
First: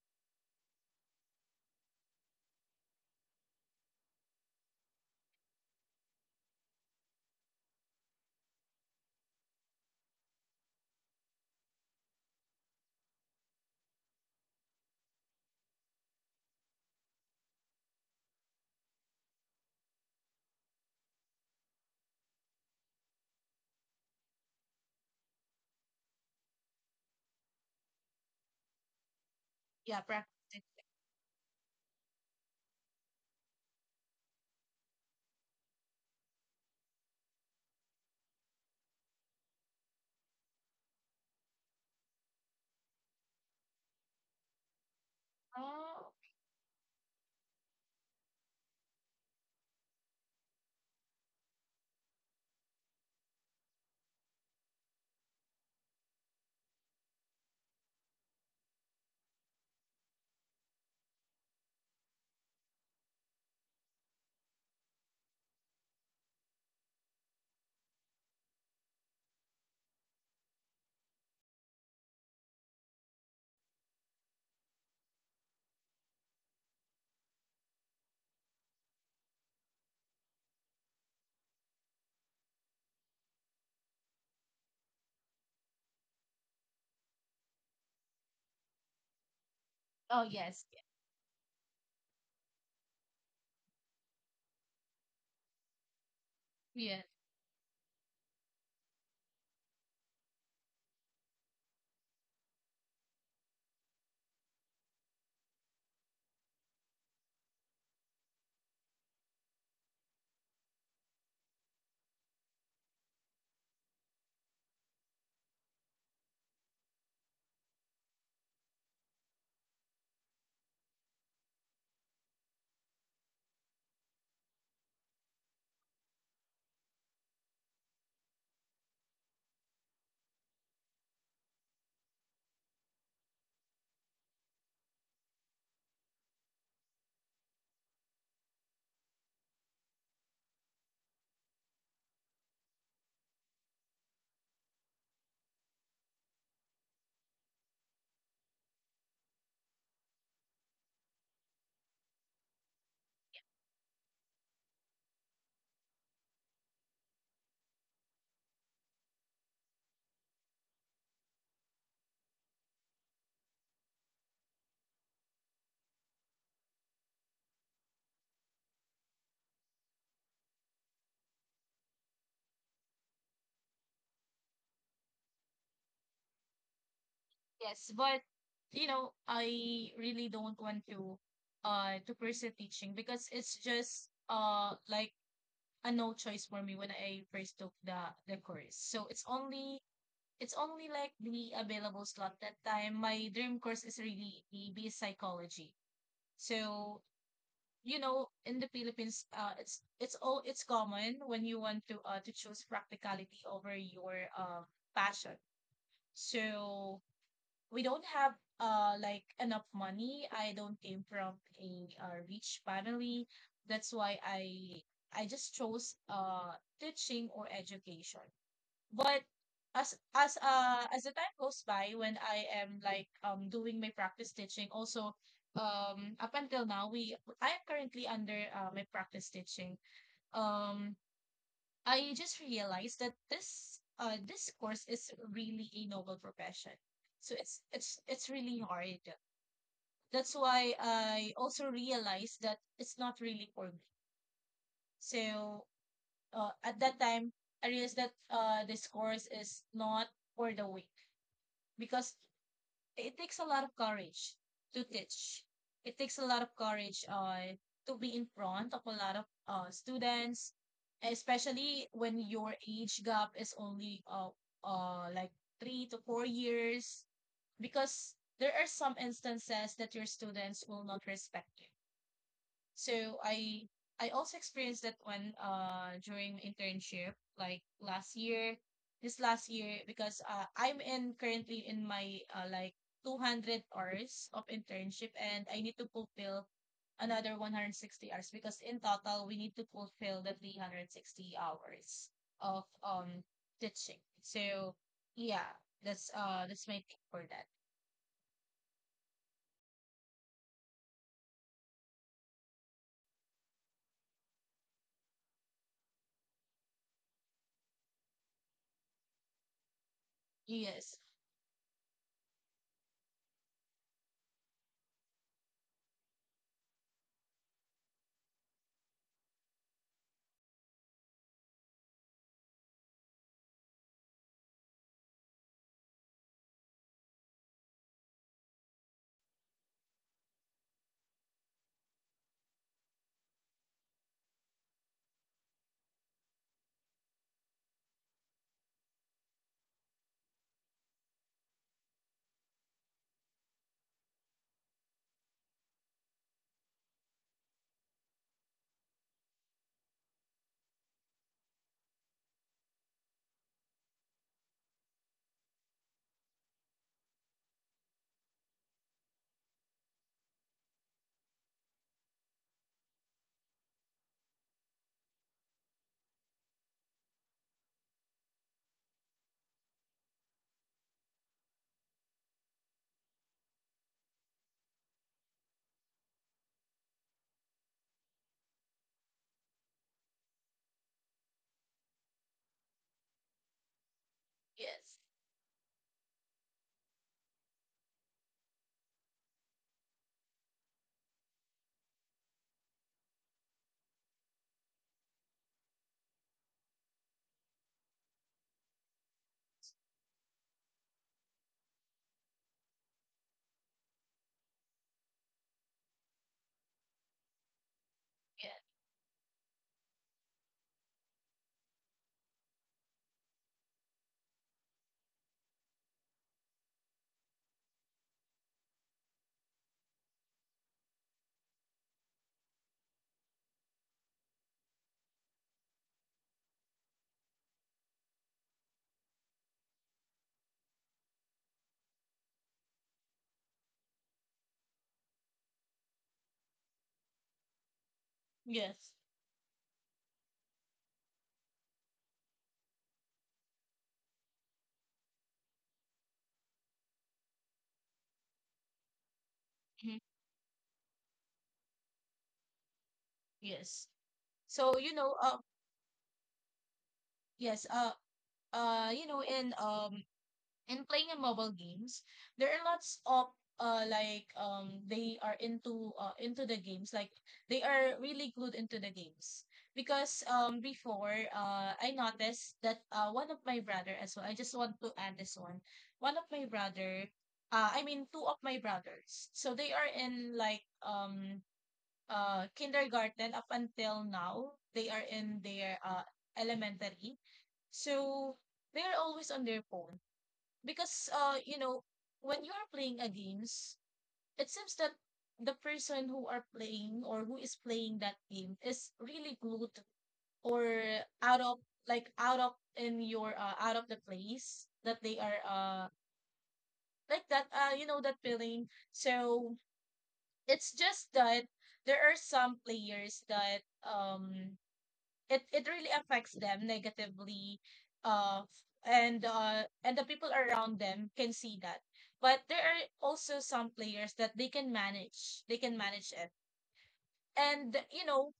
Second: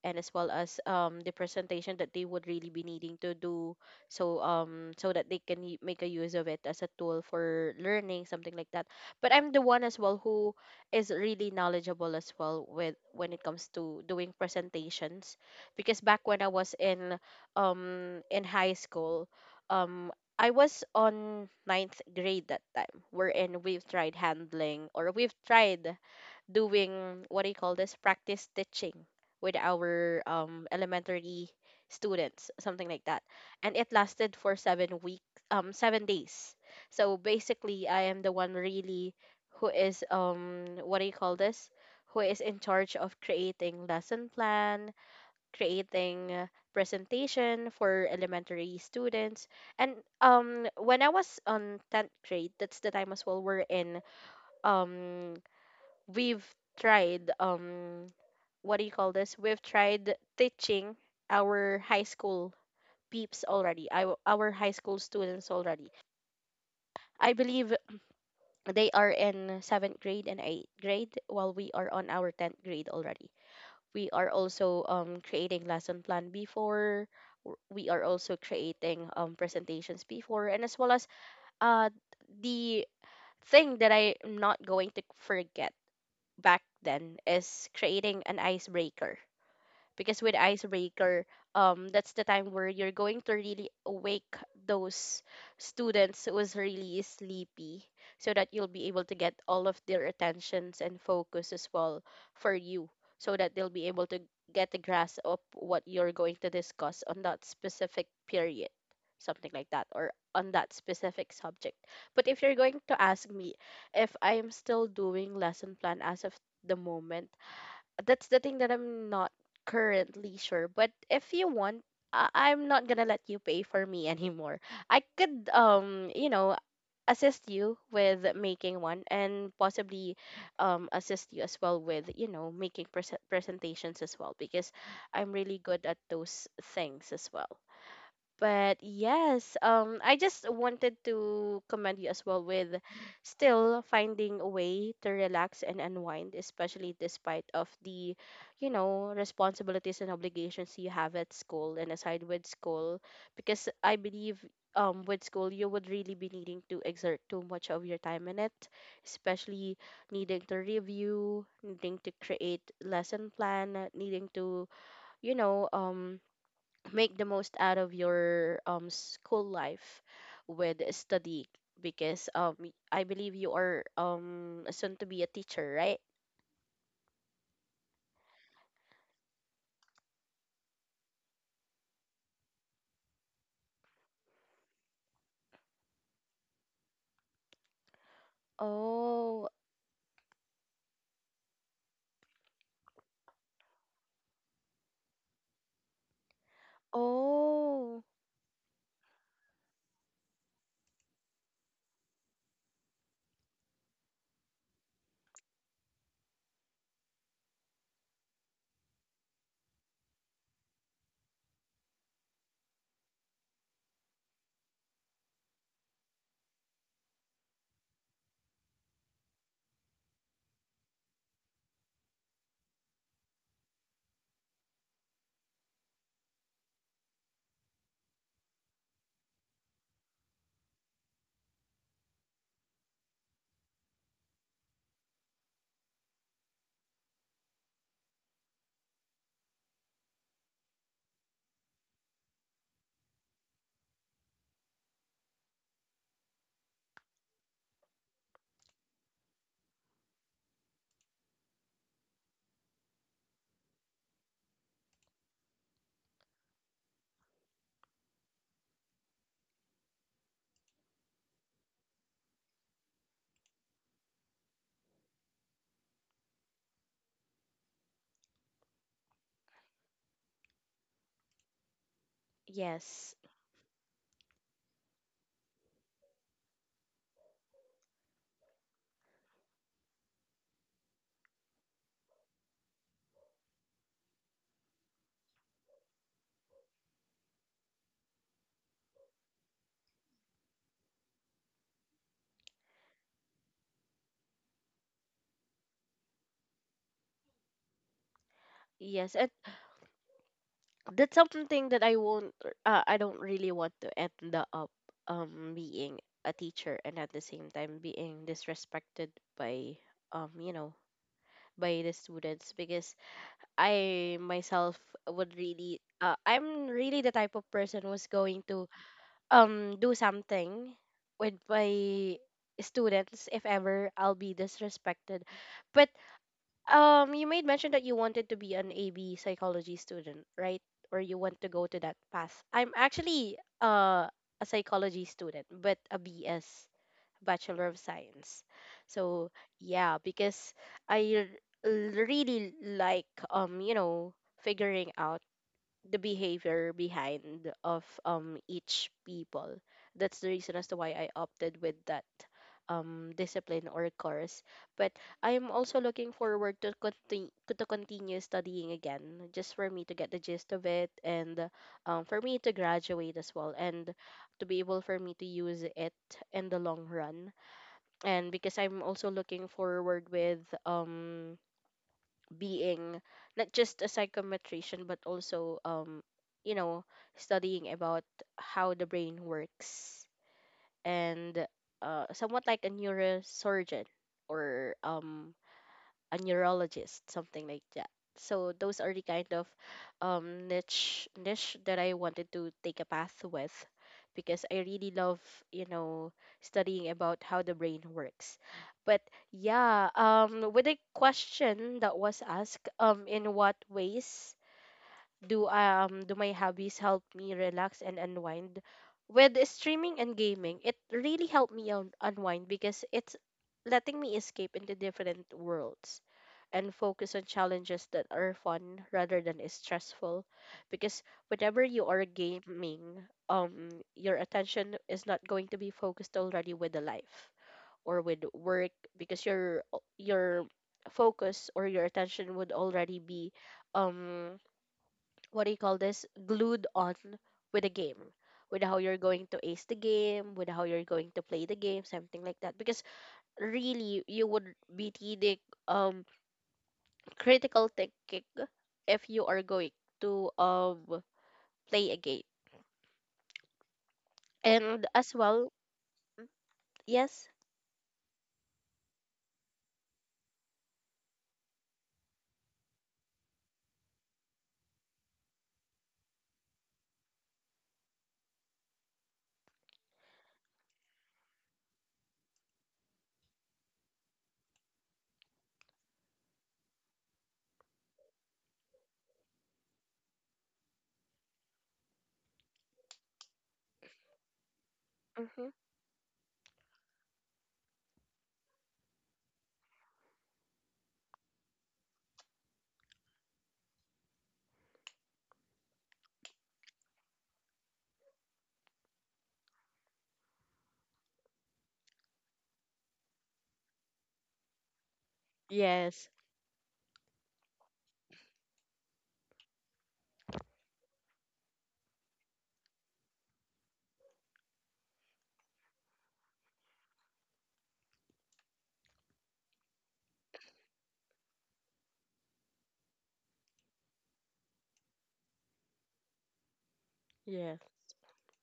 Speaker 1: and as well as, the presentation that they would really be needing to do. So so that they can make a use of it as a tool for learning, something like that. But I'm the one as well who is really knowledgeable as well with when it comes to doing presentations, because back when I was in high school, um I was on ninth grade that time, wherein we've tried handling, or we've tried doing what do you call this, practice stitching with
Speaker 2: Yeah,
Speaker 1: our,
Speaker 2: practice.
Speaker 1: elementary students, something like that. And it lasted for 7 weeks, 7 days. So basically, I am the one really who is, what do you call this, who is in charge of creating lesson plan,
Speaker 2: Oh,
Speaker 1: creating, presentation for elementary students. And when I was on 10th grade, that's the time as well, we're in um we've tried what do you call this? We've tried teaching our high school peeps already. Our high school students already. I believe they are in 7th grade and 8th grade while we are on our 10th grade already. We are also creating lesson plan before. We are also creating presentations before, and as well as uh the thing that I'm not going to forget back then is creating an icebreaker, because
Speaker 2: oh
Speaker 1: with
Speaker 2: yes.
Speaker 1: icebreaker, that's the time where you're going to really awake those students who was really
Speaker 2: Yeah.
Speaker 1: sleepy, so that you'll be able to get all of their attentions and focus as well for you, so that they'll be able to get a grasp of what you're going to discuss on that specific period, something like that, or on that specific subject. But if you're going to ask me if I'm still doing lesson plan as of the moment, that's the thing that I'm not currently sure. But if you want, I'm not gonna let you pay for me anymore. I could, you know, assist you with making one, and possibly, assist you as well with, you know, making presentations as well, because I'm really good at those things as well. But yes, I just wanted to commend you as well with still finding a way to relax and unwind, especially despite of the, you know, responsibilities and obligations you have at school and aside with school, because I believe with school you would really be needing to exert too much of your time in it, especially needing to review, needing to create lesson plan, needing to, you know, make the most out of your school life with study, because I believe you are soon to be a teacher, right?
Speaker 2: Yes, but you know, I really don't want to pursue teaching because it's just like a no choice for me when I first took the course. So
Speaker 1: Oh,
Speaker 2: it's only like the available slot that time. My dream course is really the EB psychology. So,
Speaker 1: oh,
Speaker 2: you know, in the Philippines, it's all it's common when you want to choose practicality over your passion. So we don't have like enough money. I don't came from a rich family. That's why I just chose teaching or education. But as the time goes by, when I am like doing my practice teaching, also up until now we I am currently under my practice teaching. Um, I just realized that this course is really a noble profession. So it's really hard. That's why I also realized that it's not really for me. So at that time, I realized that this course is not for the weak. Because it takes a lot of courage to teach. It takes a lot of courage to be in front of a lot of students, especially when your age gap is only like 3 to 4 years, because there are some instances that your students will not respect you.
Speaker 1: yes.
Speaker 2: So I also experienced that one during internship like last year. This last year because I'm in currently in my like 200 hours of internship, and I need to fulfill another 160 hours because in total we need to fulfill the 360 hours of teaching. So yeah, that's my take for that.
Speaker 1: Yes, and that's something that I won't, I don't really want to end up being a teacher and at the same time being disrespected by um you know
Speaker 2: Yes.
Speaker 1: by the students, because I myself would really, I'm really the type of person who's going to do something with my students if ever I'll be disrespected. But you made mention that you wanted to be an AB psychology student, right? Or you want to go to that path. I'm actually a psychology student, but a BS. Bachelor of Science. So yeah, because I really like, figuring out the behavior behind of each people. That's the reason as to why I opted with that discipline or course. But I'm also looking forward to continue studying again, just for me to get the gist of it, and for me to graduate as well, and to be able for me to use it in the long run. And because I'm also looking forward with being not just a psychometrician, but also you know studying about how the brain works, and somewhat like a neurosurgeon, or
Speaker 2: Yes.
Speaker 1: a neurologist, something like that. So those are the kind of niche that I wanted to take a path with, because I really love, you know, studying about how the brain works. But yeah, with a question that was asked, in what ways do my hobbies help me relax and unwind?
Speaker 2: Yes.
Speaker 1: With streaming and gaming, it really helped me unwind, because it's letting me escape into different worlds and focus on challenges that are fun rather than is stressful, because whenever you are gaming, your attention is not going to be focused already with the life or with work, because your your focus or your attention would already be, um what do you call this, glued on with the game, with how you're
Speaker 2: Yes.
Speaker 1: going to ace the game, with how you're going to play the game, something like that, because really you would be needing um critical thinking if you are going
Speaker 2: Mhm.
Speaker 1: to play a game.
Speaker 2: Yes. So,
Speaker 1: And
Speaker 2: you
Speaker 1: as
Speaker 2: know, uh,
Speaker 1: well, mm, yes.
Speaker 2: yes, you know, in playing in mobile games, there are lots of they are into the games, like they are really good into the games because before I noticed that one of my brother as well, I just want to add this one. One of my brother, I mean, two of my brothers, so they are in like kindergarten up until now. They are in
Speaker 1: Hmm.
Speaker 2: their elementary. So they're always on their phone because you know, when you are playing a games, it seems that the person who are playing or who is playing that game is really glued or out of like out of in your out of the place that they are
Speaker 1: Yes.
Speaker 2: like that you know, that feeling. So it's just that there are some players that it really affects them negatively, and the people around them can see that, but there are also some players that they can manage, they can manage it.
Speaker 1: Yes.
Speaker 2: And you know,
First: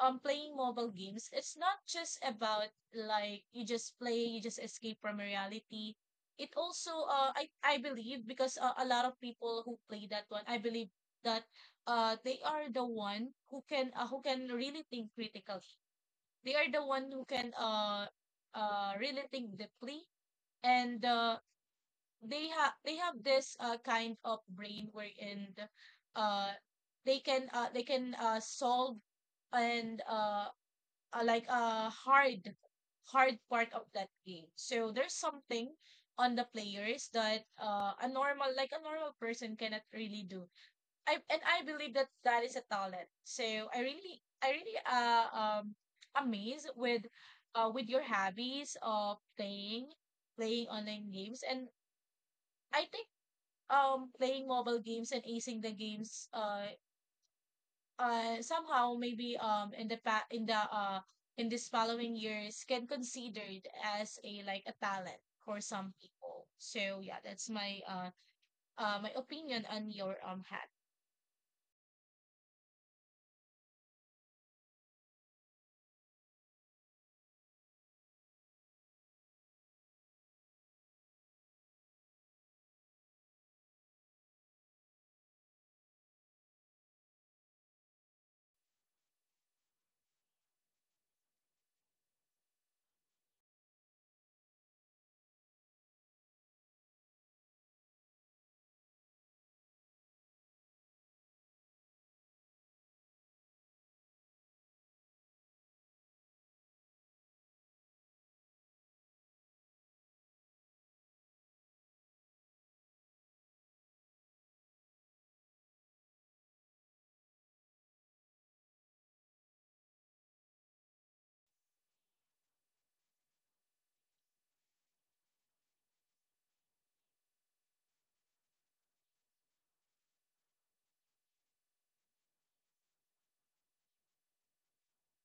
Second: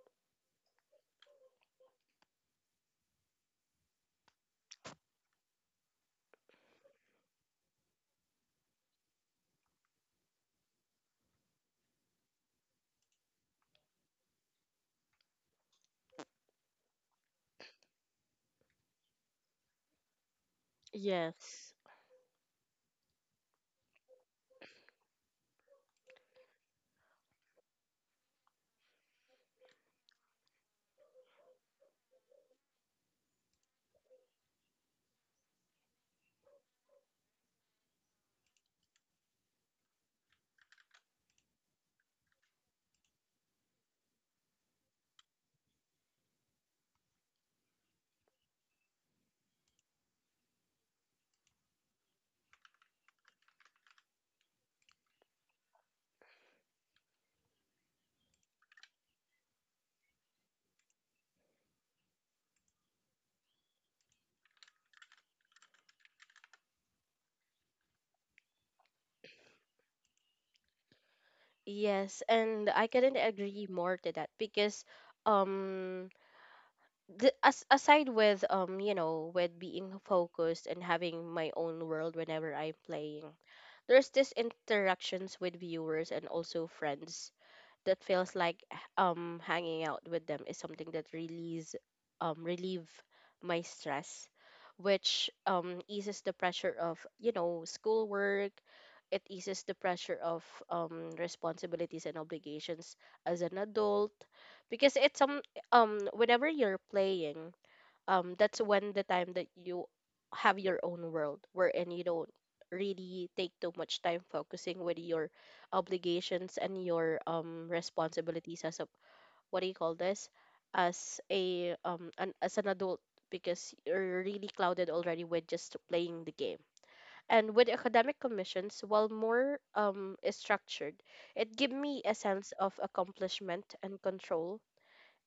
Speaker 2: playing mobile games, it's not just about like you just play, you just escape from reality. It also I believe because a lot of people who play that one, I believe that they are the one who can really think critically. They are the one who can really think deeply, and
Speaker 1: Yes.
Speaker 2: they have this kind of brain wherein uh they can solve and like a hard, hard part of that game. So there's something on the players that a normal, like a normal person, cannot really do. I and I believe that that is a talent. So I really amazed with your hobbies of playing, playing online games, and I think playing mobile games and acing the games somehow, maybe in the pa- in the in this following years, can considered as a like a talent for some people. So yeah, that's my my opinion on your hat.
Speaker 1: Yes, and I couldn't agree more to that because um as aside with with being focused and having my own world whenever I'm playing, there's this interactions with viewers and also friends that feels like hanging out with them is something that relieves relieve my stress, which eases the pressure of schoolwork. It eases the pressure of responsibilities and obligations as an adult, because it's whenever you're playing, that's when the time that you have your own world wherein you don't really take too much time focusing with your obligations and your responsibilities as a, what do you call this, as a as an adult, because you're really clouded already with just playing the game. And with academic commissions, while more is structured, it give me a sense of accomplishment and control.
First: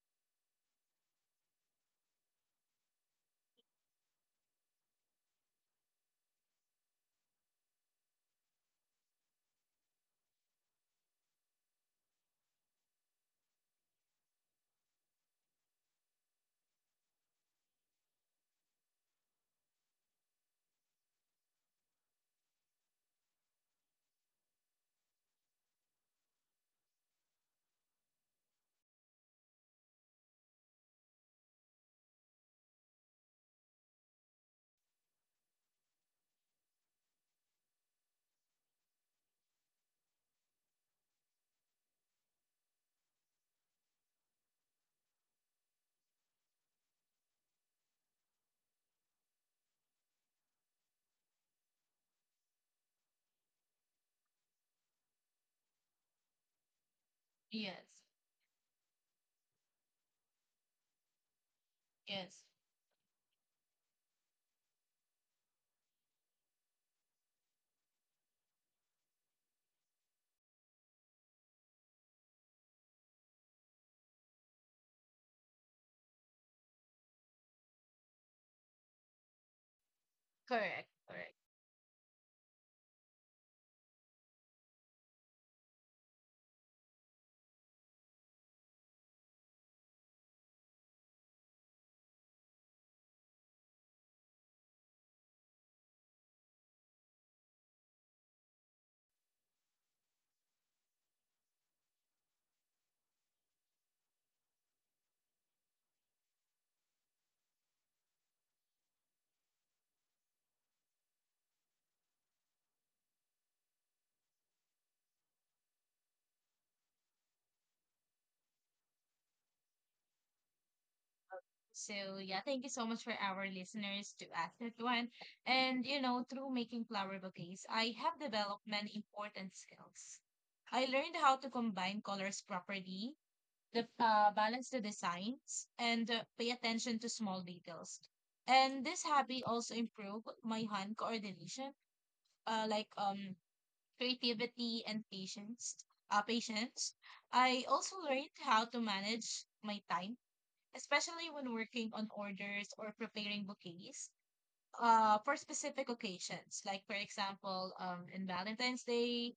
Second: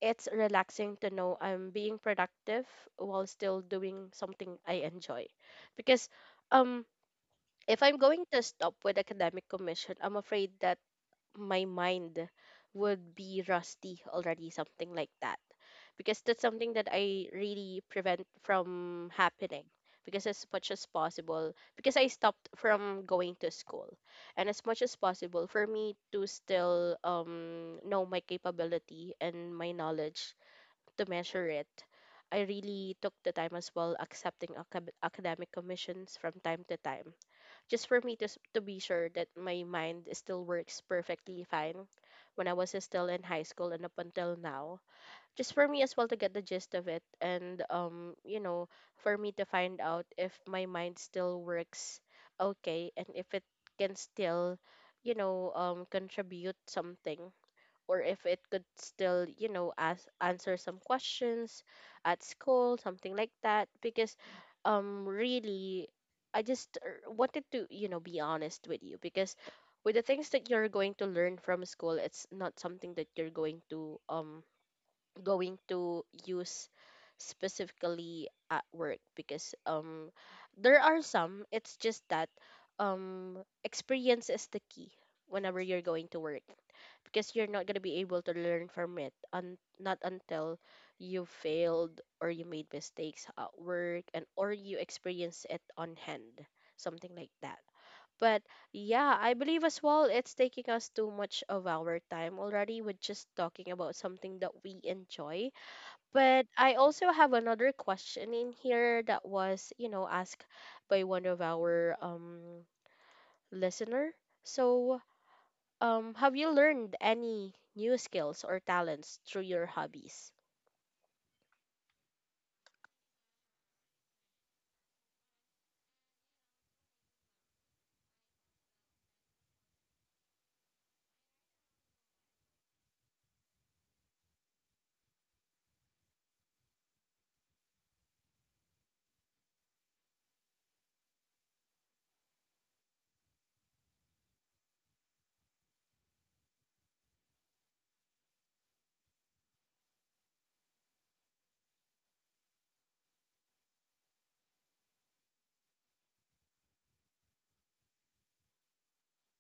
Speaker 1: It's relaxing to know I'm being productive while still doing something I enjoy. Because um if I'm going to stop with academic commission, I'm afraid that my mind would be rusty already, something like that. Because that's something that I really prevent from happening. Because as much as possible, because I stopped from going to school, and as much as possible for me to still, know my capability and my knowledge, to measure it. I really took the time as well, accepting academic commissions from time to time, just for me to, to be sure that my mind still works perfectly fine when I was still in high school and up until now. Just for me as well to get the gist of it, and for me to find out if my mind still works okay, and if it can still, contribute something,
Speaker 2: Yes.
Speaker 1: or if it could still, ask, answer some questions at
Speaker 2: Yes.
Speaker 1: school, something like that. Because, really, I just wanted to, be honest with you, because with the things that you're going to learn from school, it's not something that you're going to, going to use specifically at work, because, there
Speaker 2: Correct,
Speaker 1: are
Speaker 2: correct.
Speaker 1: some. It's just that, um, experience is the key whenever you're going to work, because you're not going to be able to learn from it, not until you failed or you made mistakes at work, and or you experience it on hand, something like that. But yeah, I believe as well it's taking us too much of our time already with just talking about something that we enjoy. But I also have another question in here that was, asked by one of our listener. So have you learned any new skills or talents through your hobbies?
Speaker 2: So yeah, thank you so much for our listeners to ask that one. And you know, through making flower bouquets, I have developed many important skills. I learned how to combine colors properly, the balance the designs, and pay attention to small details. And this hobby also improved my hand coordination, uh, like um creativity and patience. Patience. I also learned how to manage my time, especially when working on orders or preparing bouquets for specific occasions, like for example, in Valentine's Day,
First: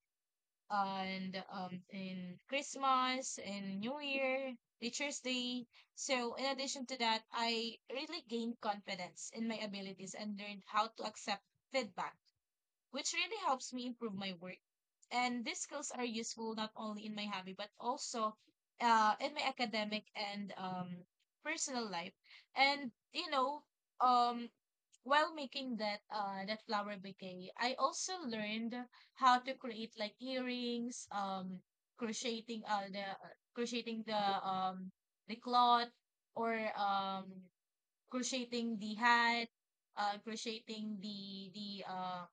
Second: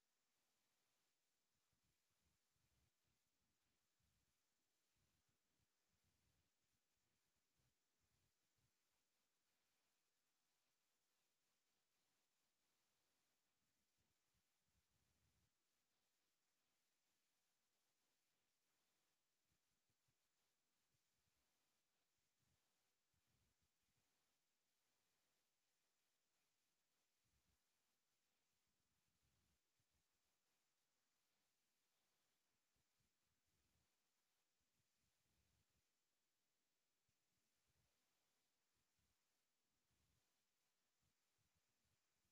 Speaker 2: and in Christmas, in New Year, Teacher's Day. So, in addition to that, I really gained confidence in my abilities and learned how to accept feedback, which really helps me improve my work. And these skills are useful not only in my hobby, but also in my academic and personal life. And, you know, um, while making that that flower bouquet, I also learned how to create like earrings, um, crocheting the crocheting the cloth or crocheting the hat, crocheting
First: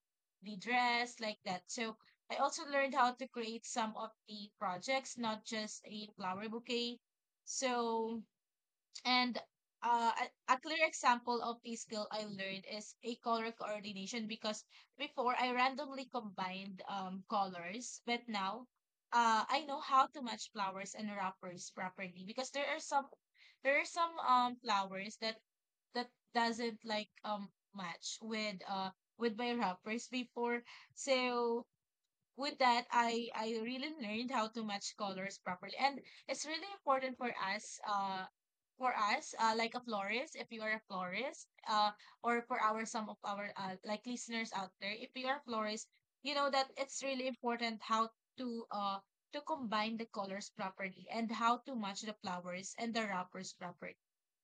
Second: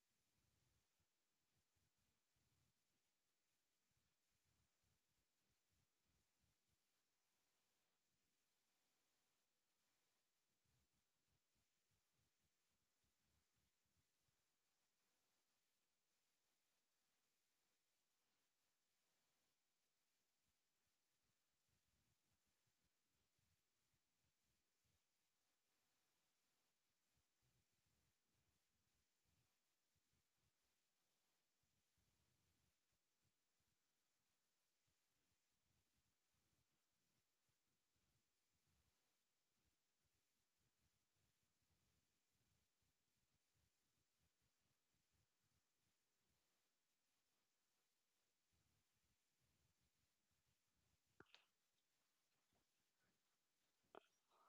Speaker 2: the dress like that. So I also learned how to create some of the projects, not just a flower bouquet. So and uh, a, a clear example of a skill I learned is a color coordination because before I randomly combined colors, but now I know how to match flowers and wrappers properly, because there are some flowers that that doesn't like match with my wrappers before. So with that, I really learned how to match colors properly, and it's really important for us, like a florist, if you are a florist, or for our some of our like listeners out there, if you are a florist, you know that it's really important how to uh to combine the colors properly and how to match the flowers and the wrappers properly,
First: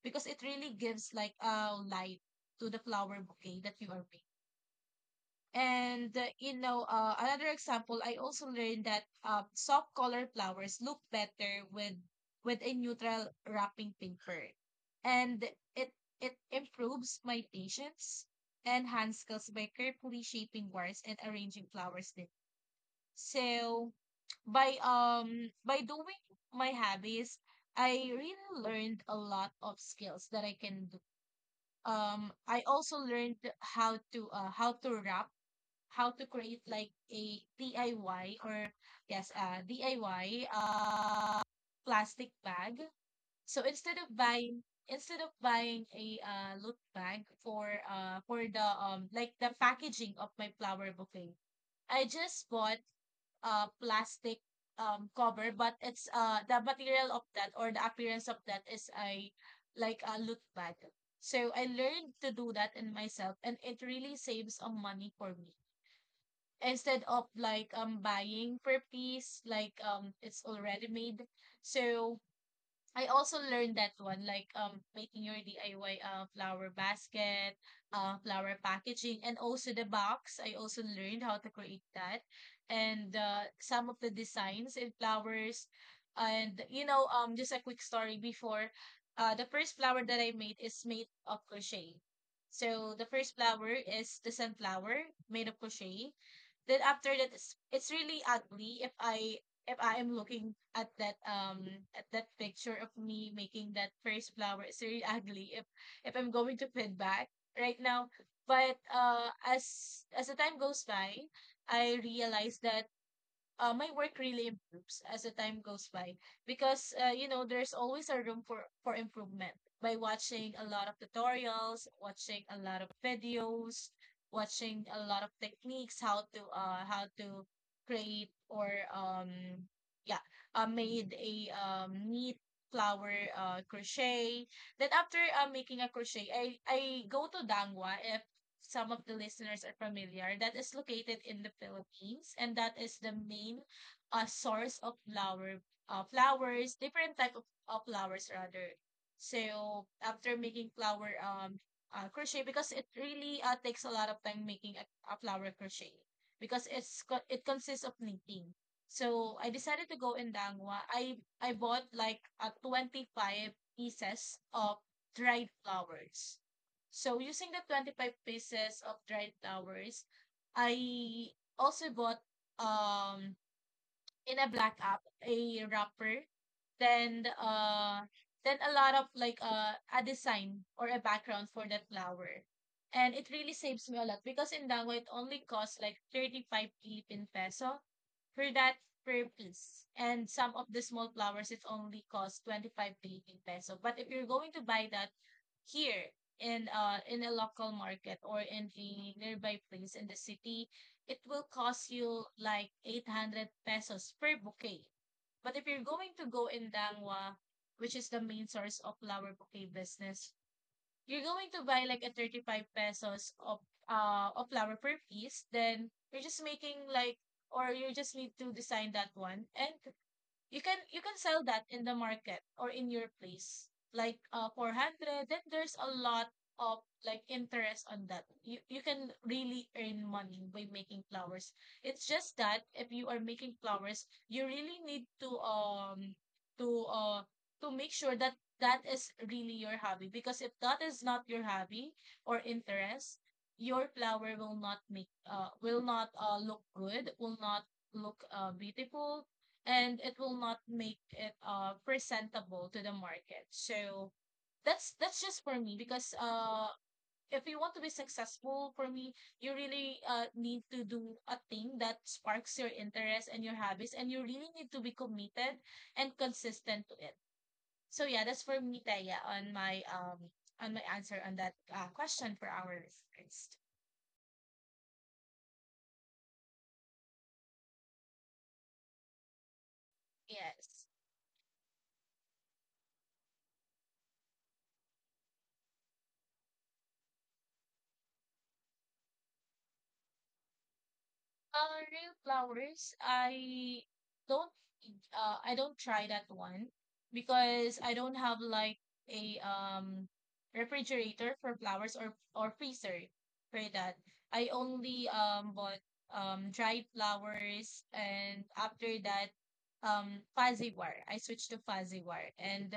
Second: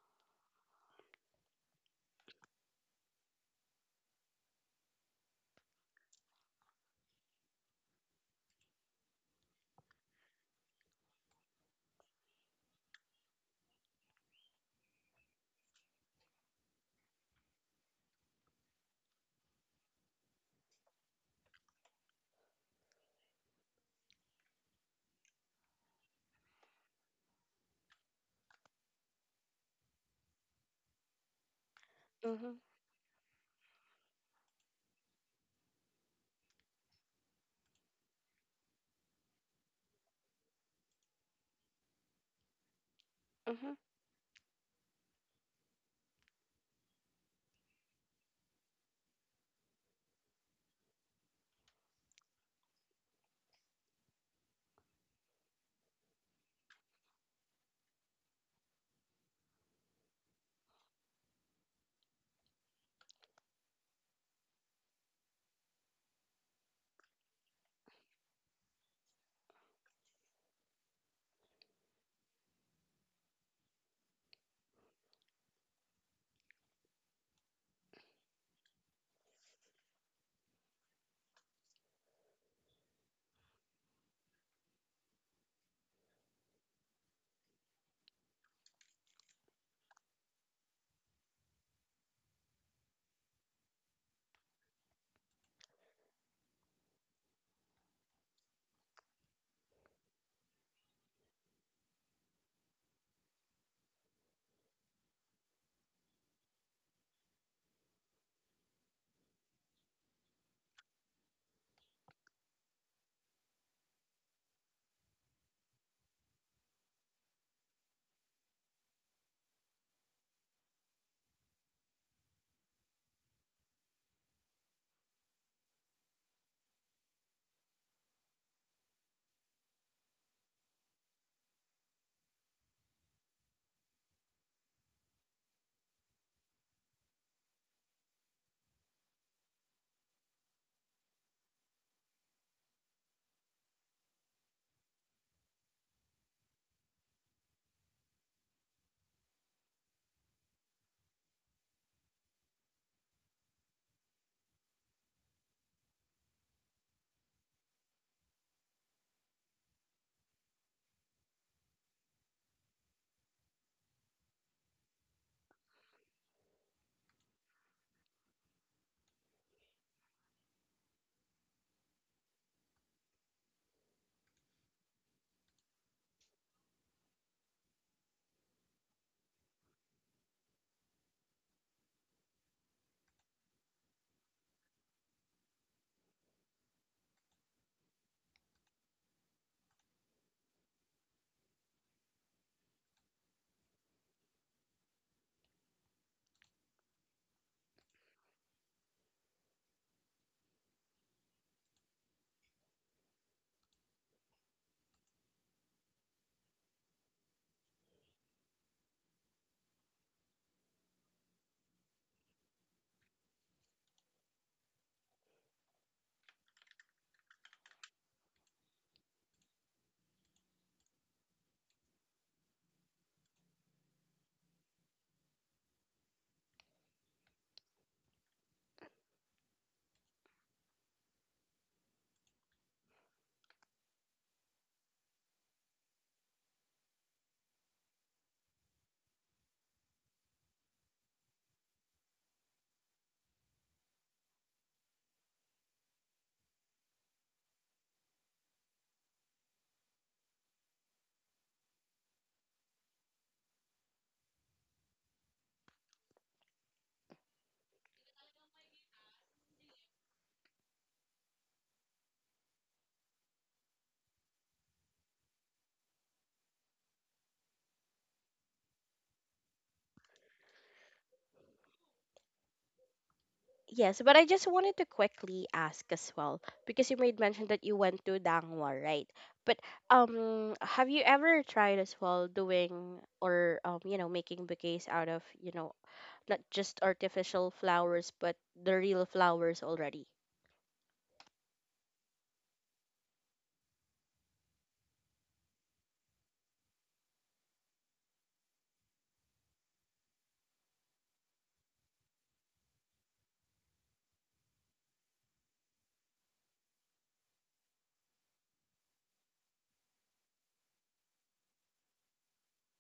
Speaker 2: because it really gives like a light to the flower bouquet that you are making. And you know, another example, I also learned that soft colored flowers look better with a neutral wrapping paper, and it it improves my patience and hand skills by carefully shaping wires and arranging flowers. Then, so by doing my hobbies, I really learned a lot of skills that I can do.
Speaker 1: Mm-hmm.
Speaker 2: I also learned how to wrap, how to create like a DIY, or yes, DIY plastic bag. So
Speaker 1: Mm-hmm.
Speaker 2: instead of buying a loot bag for the like the packaging of my flower bouquet, I just bought a plastic cover, but it's the material of that or the appearance of that is a like a loot bag. So I learned to do that in myself, and it really saves on money for me instead of like buying per piece like it's already made. So I also learned that one, like making your DIY flower basket, flower packaging, and also the box. I also learned how to create that, and some of the designs and flowers, and you know, just a quick story before, the first flower that I made is made of crochet. So the first flower is the sunflower made of crochet. Then after that, it's really ugly if I am looking at that picture of me making that first flower, it's really ugly. If I'm going to put back right now, but as the time goes by, I realize that my work really improves as the time goes by, because you know, there's always a room for improvement by watching a lot of tutorials, watching a lot of videos, watching a lot of techniques, how to create or um yeah, made a neat flower crochet. Then after making a crochet, I go to Dangwa, if some of the listeners are familiar, that is located in the Philippines, and that is the main source of flower, flowers, different type of flowers rather. So after making flower crochet, because it really takes a lot of time making a flower crochet, because it consists of knitting. So I decided to go in Dangwa. I bought like 25 pieces of dried flowers. So using the 25 pieces of dried flowers, I also bought um in a black app, a wrapper, then uh then a lot of a design or a background for that flower. And it really saves me a lot because in Dango it only costs like 35 Philippine peso for that per piece. And some of the small flowers it only costs 25 Philippine peso. But if you're going to buy that here in a local market or in a nearby place in the city, it will cost you like 800 pesos per bouquet. But if you're going to go in Dangwa, which is the main source of flower bouquet business, you're going to buy like a 35 pesos of flower per piece, then you're just making like or you just need to design that one, and you can sell that in the market or in your place like 400. Then there's a lot of like interest on that. You can really earn money by making flowers. It's just that if you are making flowers, you really need to to uh to make sure that that is really your hobby, because if that is not your hobby or interest, your flower will not make will not look good, will not look beautiful, and it will not make it presentable to the market. So that's just for me, because if you want to be successful, for me, you really need to do a thing that sparks your interest and your hobbies, and you really need to be committed and consistent to it. So yeah, that's for me, Taya, on my answer on that question for our first.
Speaker 1: Yes, but I just wanted to quickly ask as well, because you made mention that you went to Dangwa, right? But
Speaker 2: Yes.
Speaker 1: have you ever tried as well doing or, making bouquets out of, not just artificial flowers, but the real flowers already?
Speaker 2: Real flowers, don't I don't try that one because I don't have like a refrigerator for flowers, or freezer for that. I only bought dried flowers, and after that fuzzy war. I switched to fuzzy war, and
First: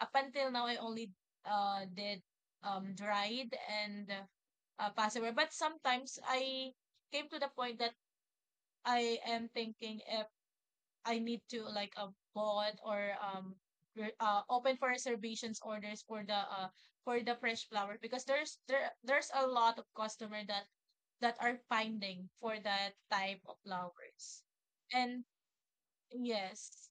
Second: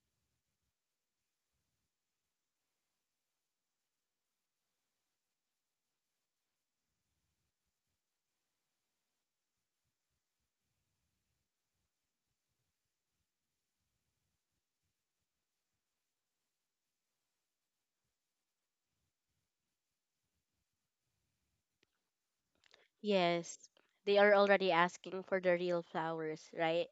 Speaker 2: up until now I only did dried and fuzzy war. But sometimes I came to the point that I am thinking if I need to like bought open for reservations orders for the fresh flower, because there's a lot of customer that that are finding for that type of
Speaker 1: Yes, they are
Speaker 2: flowers.
Speaker 1: already asking
Speaker 2: And
Speaker 1: for the real flowers, right?
Speaker 2: yes,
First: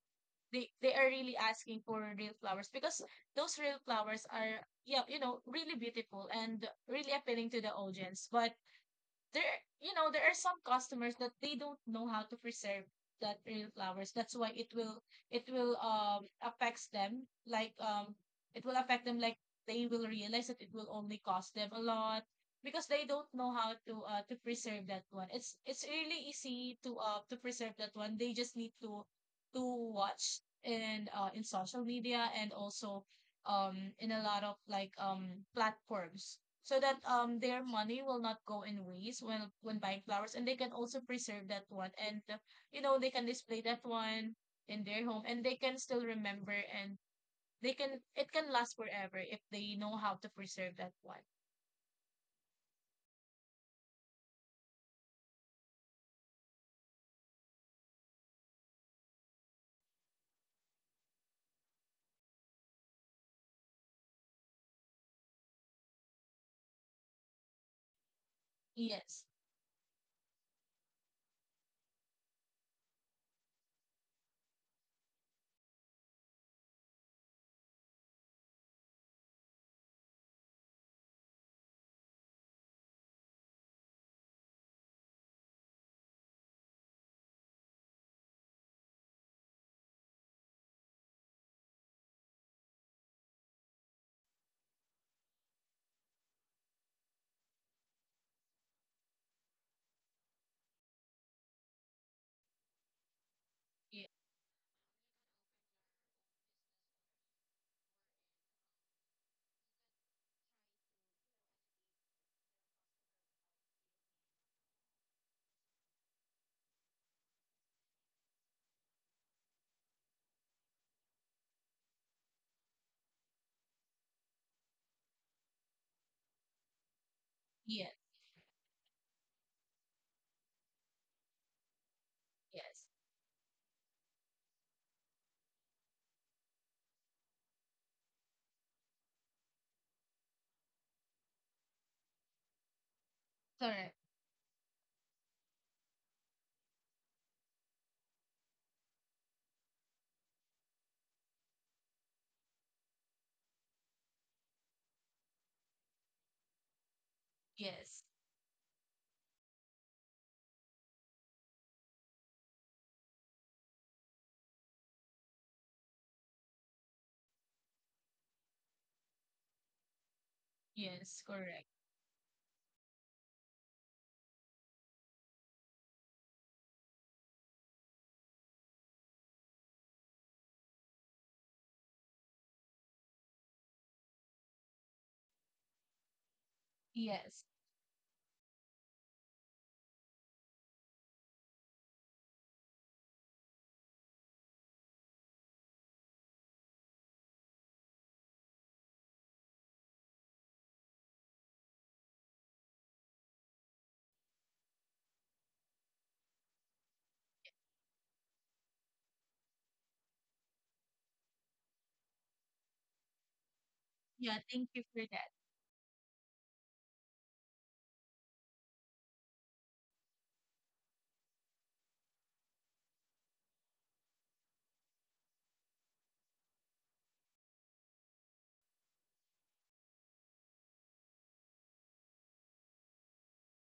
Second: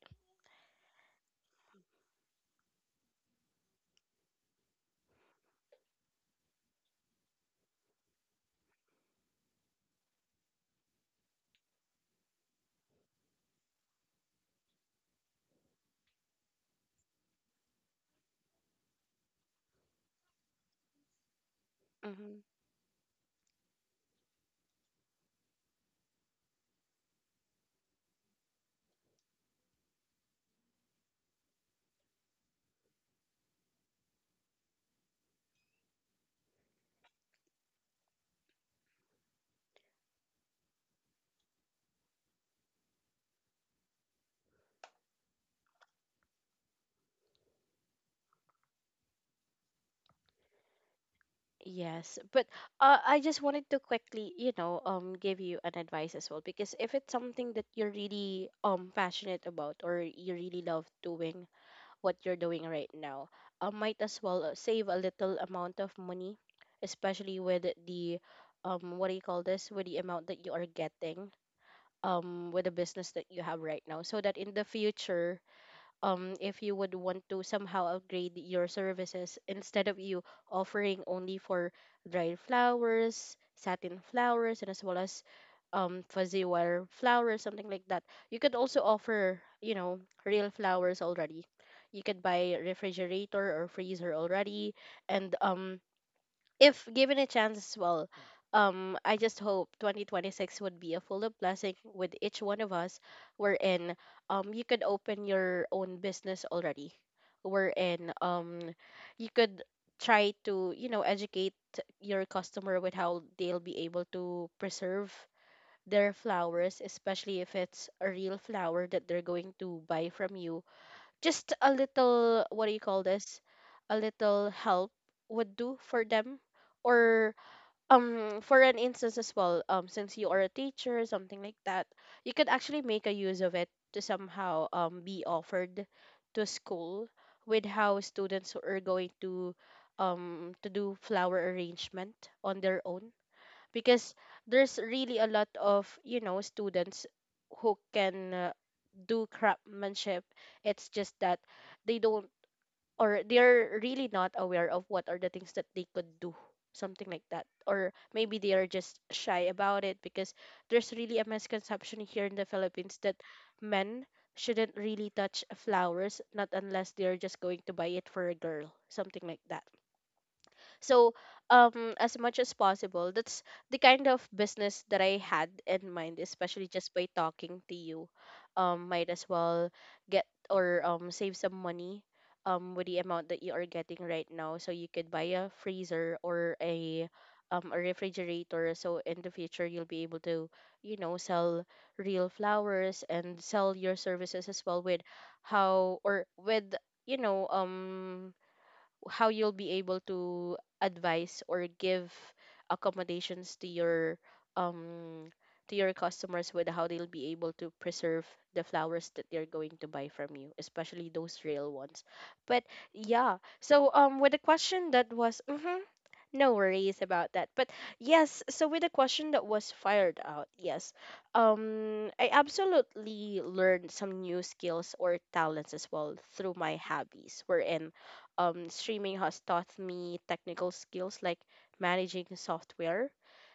Speaker 2: they are really asking for real flowers, because those real flowers are, yeah, you know, really beautiful and really appealing to the audience. But there, you know, there are some customers that they don't know how to preserve that real flowers, that's why it will affects them like it will affect them like they will realize that it will only cost them a lot,
Speaker 1: Mm-hmm.
Speaker 2: because they don't know how to preserve that one. It's really easy to preserve that one. They just need to watch in social media, and also in a lot of like platforms, so that their money will not go in waste when buying flowers, and they can also preserve that one. And you know, they can display that one in their home, and they can still remember, and they can, it can last forever if they know how to preserve that one.
Speaker 1: Yes, but I just wanted to quickly, give you an advice as well, because if it's something that you're really passionate about, or you really love doing, what you're doing right now. Might as well save a little amount of money, especially with the, what do you
Speaker 2: Yes.
Speaker 1: call this? With the amount that you are getting with the business that you have right now, so that in the future, if you would want to somehow upgrade your services instead of you offering only for dried flowers, satin flowers, and as well as fuzzy wire flowers, something like that. You could also offer, you know, real flowers already. You could buy refrigerator or freezer already, and if given a chance as well, I just hope 2026 would be a full of blessing with each one of us. Wherein,
Speaker 2: Yes.
Speaker 1: you could open your own business already. Wherein, you could try to, you know, educate your customer with how they'll be able to preserve their flowers, especially if it's a real flower that they're going to buy from you. Just a little, what do you call this, a little help would do for them. Or
Speaker 2: Yes.
Speaker 1: for an instance as well, since you are a teacher, something like that, you could
Speaker 2: Yes,
Speaker 1: actually make a use of it to somehow be offered to school, with how students are going to, to do flower arrangement on their own.
Speaker 2: correct.
Speaker 1: Because there's really a lot of, you know, students who can do craftsmanship. It's just that they don't, or they're really not aware of what are the things that they could do. Something like that. Or
Speaker 2: Yes.
Speaker 1: maybe they are just shy about it, because there's really a misconception here in the Philippines that men shouldn't really touch flowers, not unless they're just going to buy it for a girl. Something like that. So
Speaker 2: Yes, correct.
Speaker 1: as much as possible, that's the kind of business that I had in mind, especially just by talking to you. Might as well get or save some money, with the amount that you are getting right now, so you could buy a freezer or
Speaker 2: Yes.
Speaker 1: a refrigerator, so in the future you'll be able to, you know, sell real flowers and sell your services as well, with how or with, you know um how you'll be able to advise or give accommodations um to your customers, with how they'll be able to preserve the flowers that they're going to buy from you, especially those real ones. But yeah, so with
Speaker 2: Yeah,
Speaker 1: the
Speaker 2: thank you
Speaker 1: question
Speaker 2: for
Speaker 1: that
Speaker 2: that.
Speaker 1: was, mhm, no worries about that. But yes, so with the question that was fired out, yes, I absolutely learned some new skills or talents as well through my hobbies. Wherein, streaming has taught me technical skills like managing software,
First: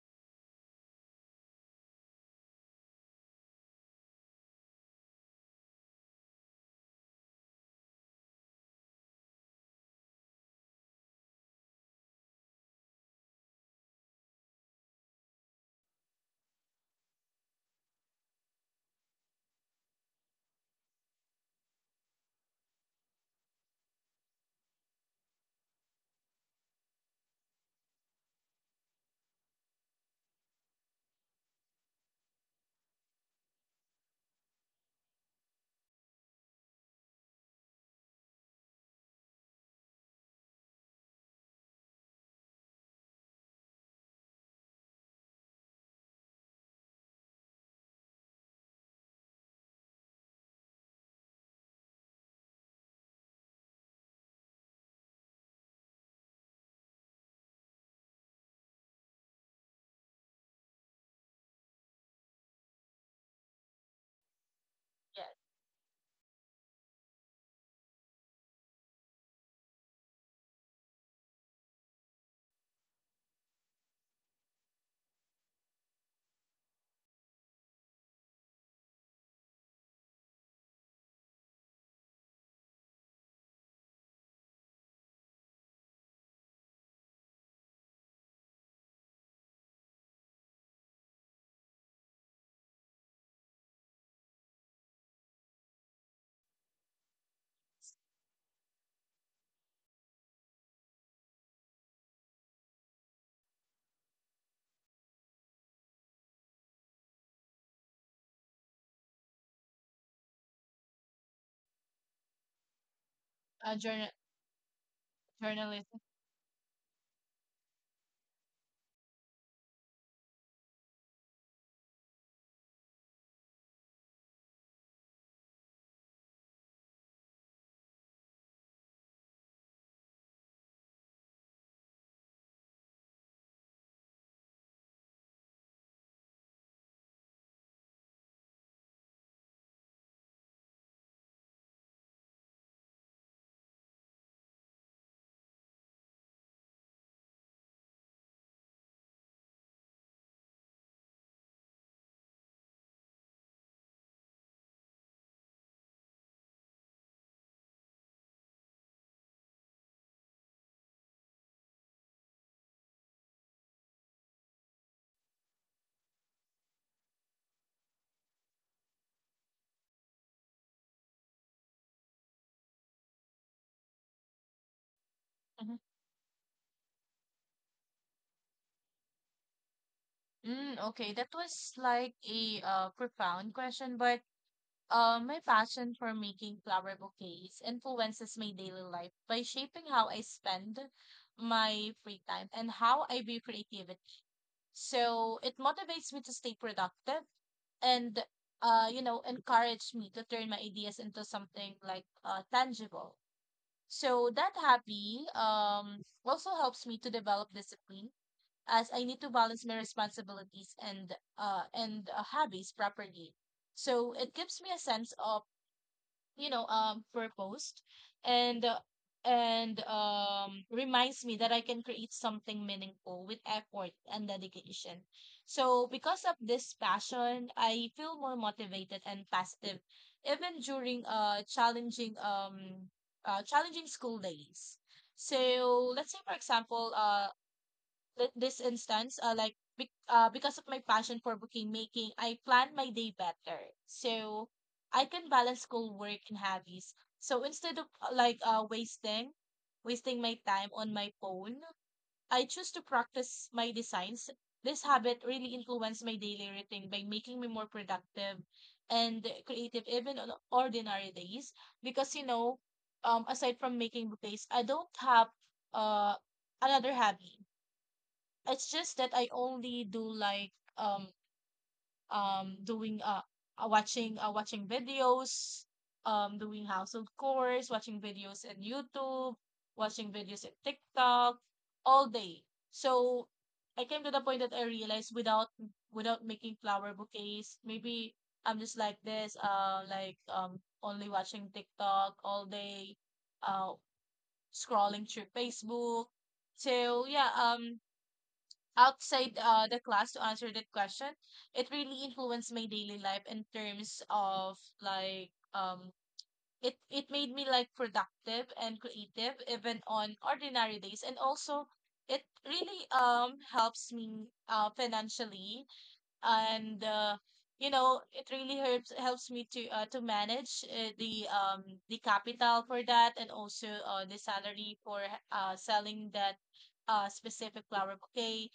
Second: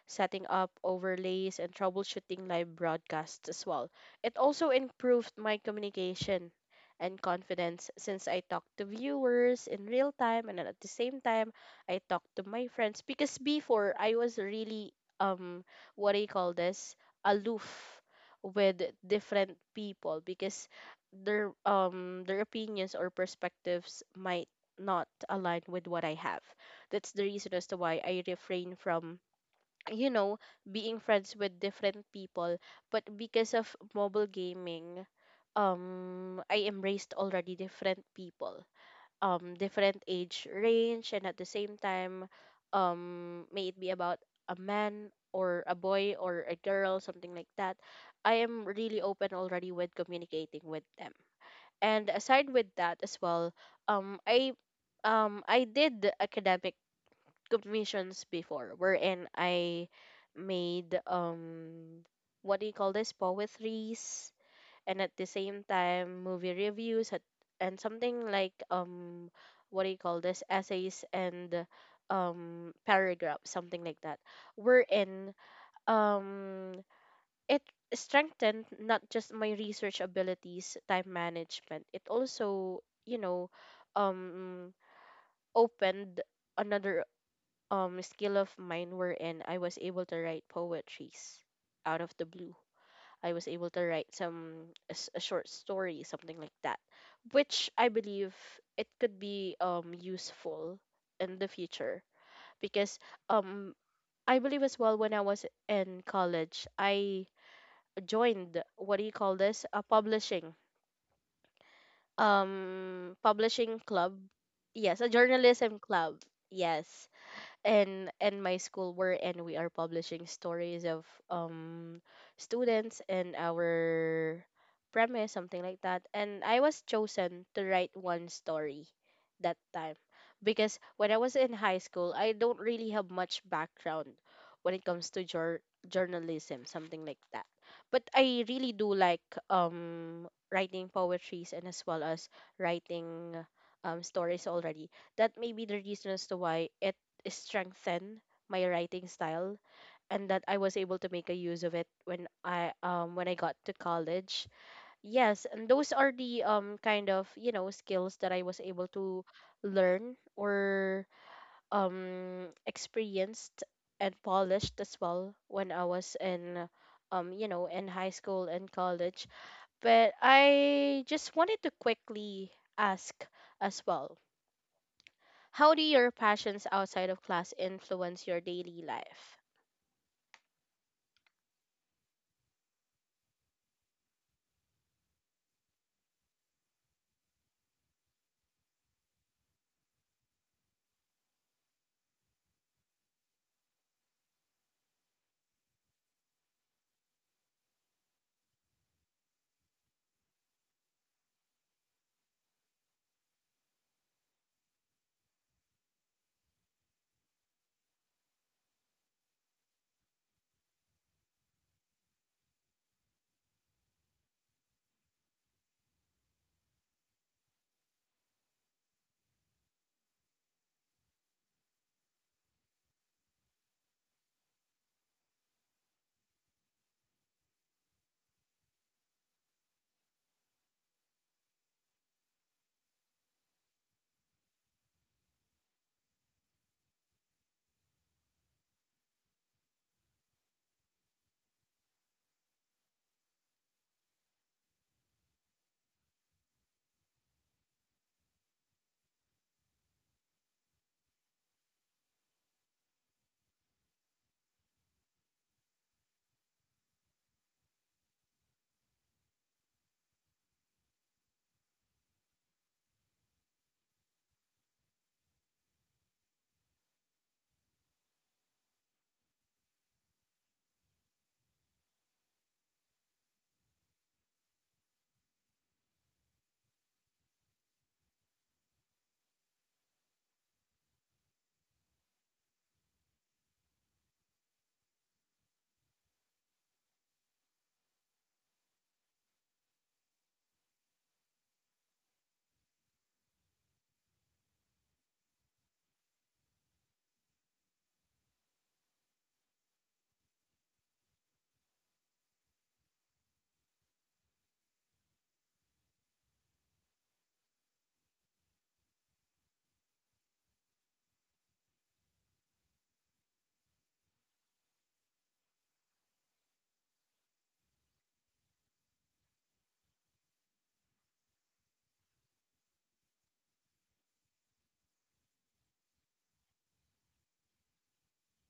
Speaker 1: setting up overlays, and troubleshooting live broadcasts as well. It also improved my communication and confidence, since I talk to viewers in real time and then at the same time I talk to my friends. Because before I was really, um what do you call this, aloof with different people, because their, their opinions or perspectives might not align with what I have. That's the reason as to why I refrain from, you know, being friends with different people. But because of mobile gaming, I embraced already different people, different age range, and at the same time, may it be about a man or a boy or a girl, something like that, I am really open already with communicating with them. And aside with that as well, um i I did academic commissions before, wherein I made, what do you call this, poetries, and at the
Speaker 2: Yes.
Speaker 1: same time movie reviews at, and something like, what do you call this, essays and paragraphs, something like that, wherein um it strengthened not just my research abilities, time management, it also, you know, um opened another skill of mine, wherein I was able to write poetries out of the blue. I was able to write some a short story, something like that, which I believe it could be useful in the future, because um I believe as well when I was in college I joined, what do you call this, a publishing publishing
Speaker 2: Journal.
Speaker 1: club. Yes, a journalism
Speaker 2: Journalism.
Speaker 1: club. Yes, and my school were, and we are publishing stories of students and our premise, something like that, and I was chosen to write one story that time, because when I was in high school I don't really have much background when it comes to journalism, something like that. But I really do like writing poetries, and as well as writing stories already. That may be the reason as to why it strengthen my writing style, and that I was able to make a use of it when I, when I got to college. Yes, and those are the kind of, you know, skills that I was able to learn or experienced and polished as well when I was in, you know, in high school and college. But I just wanted to quickly ask as well. How
Speaker 2: Mhm.
Speaker 1: do your passions outside of class influence your daily life?
Speaker 2: Okay, that was like a profound question, but my passion for making flower bouquets influences my daily life by shaping how I spend my free time and how I view creativity. So it motivates me to stay productive and, you know, encourage me to turn my ideas into something tangible. So that hobby also helps me to develop discipline, as I need to balance my responsibilities and hobbies properly. So it gives me a sense of, you know, purposed and reminds me that I can create something meaningful with effort and dedication. So because of this passion, I feel more motivated and positive even during challenging school days. So let's say for example, this instance, because of my passion for booking making, I plan my day better. So I can balance school, work, and hobbies. So instead of wasting my time on my phone, I choose to practice my designs. This habit really influenced my daily routine by making me more productive and creative, even on ordinary days. Because you know, aside from making bouquets, I don't have uh another hobby. It's just that I only do like um doing watching watching videos, doing household chores, watching videos in YouTube, watching videos in TikTok all day. So I came to the point that I realized without without making flower bouquets, maybe I'm just like this, only watching TikTok all day, uh scrolling through Facebook. So yeah, outside the class, to answer that question, it really influenced my daily life in terms of like it it made me like productive and creative even on ordinary days, and also it really helps me financially, and you know it really helps me to manage the capital for that, and also the salary for selling that specific flower bouquet.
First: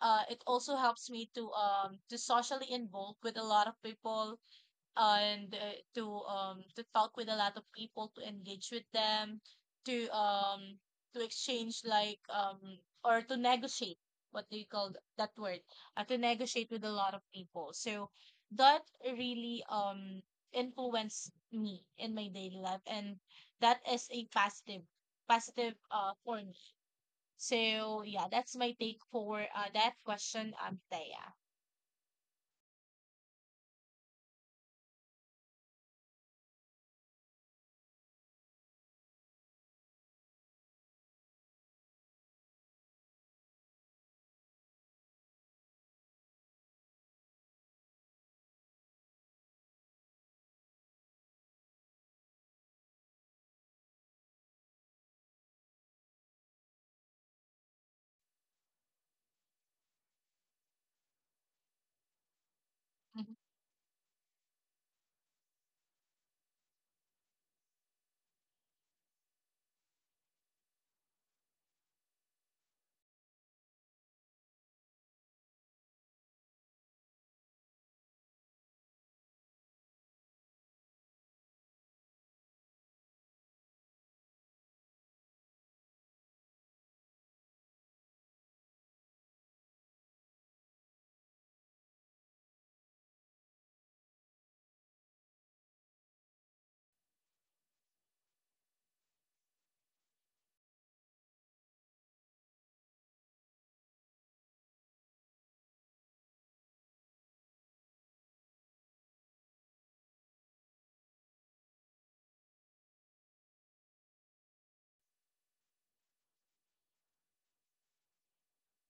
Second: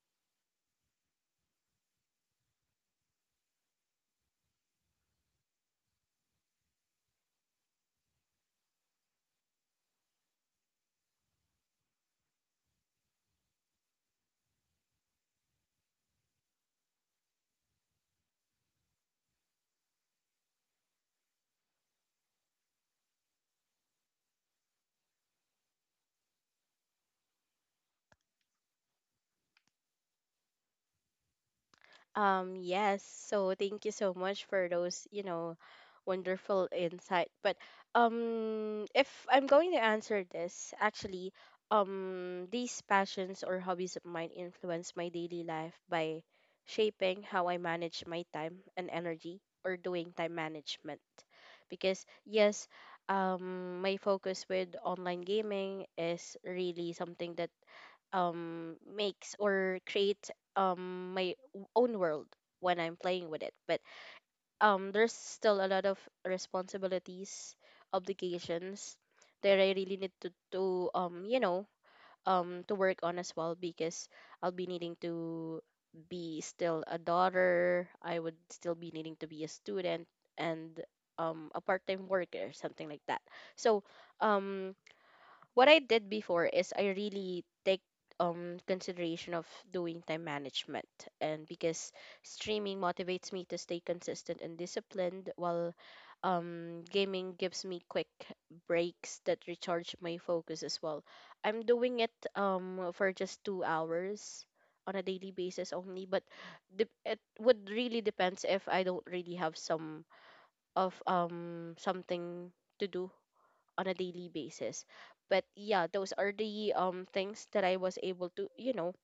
Speaker 2: It also helps me to socially involve with a lot of people, and to talk with a lot of people, to engage with them, to um to exchange or to negotiate, what do you call that word, to negotiate with a lot of people. So that really influenced me in my daily life, and that is a positive, positive for me. So yeah, that's my take for that question, Amitea.
Speaker 1: Yes. So thank you so much for those, you know, wonderful insight. But if I'm going to answer this, actually, these passions or hobbies of mine influence my daily life by shaping how I manage my time and energy, or doing time management. Because yes, my focus with online gaming is really something that makes or create my own world when I'm playing with
Speaker 2: Mhm.
Speaker 1: it. But there's still a lot of responsibilities, obligations that I really need to, you know, to work on as well, because I'll be needing to be still a daughter, I would still be needing to be a student and a part-time worker, something like that. So, um what I did before is I really take consideration of doing time management, and because streaming motivates me to stay consistent and disciplined, while gaming gives me quick breaks that recharge my focus as well. I'm doing it for just 2 hours on a daily basis only, but it would really depends if I don't really have some of, something to do on a daily basis. But yeah, those are the things that I was able to, you know,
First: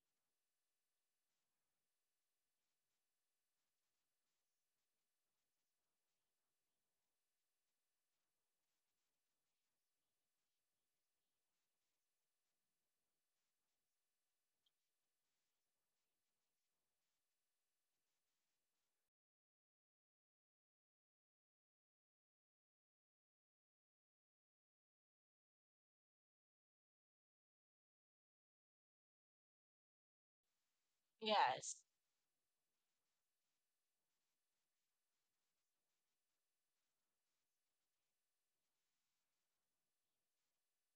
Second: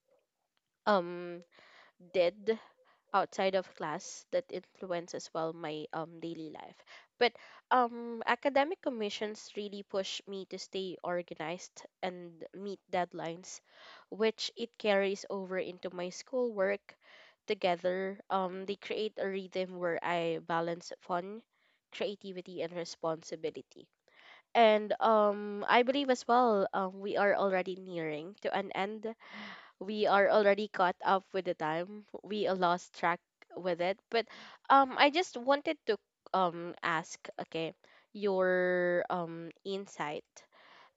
Speaker 1: um did outside of class that influence as well my daily life. But academic commissions really push me to stay organized and meet deadlines, which it carries over into my schoolwork together. They create a rhythm where I balance fun, creativity and responsibility. And I believe as well, we are already nearing to an end. We are already caught up with the
Speaker 2: Yes.
Speaker 1: time. We lost track with it. But I just wanted to ask, okay, your insight,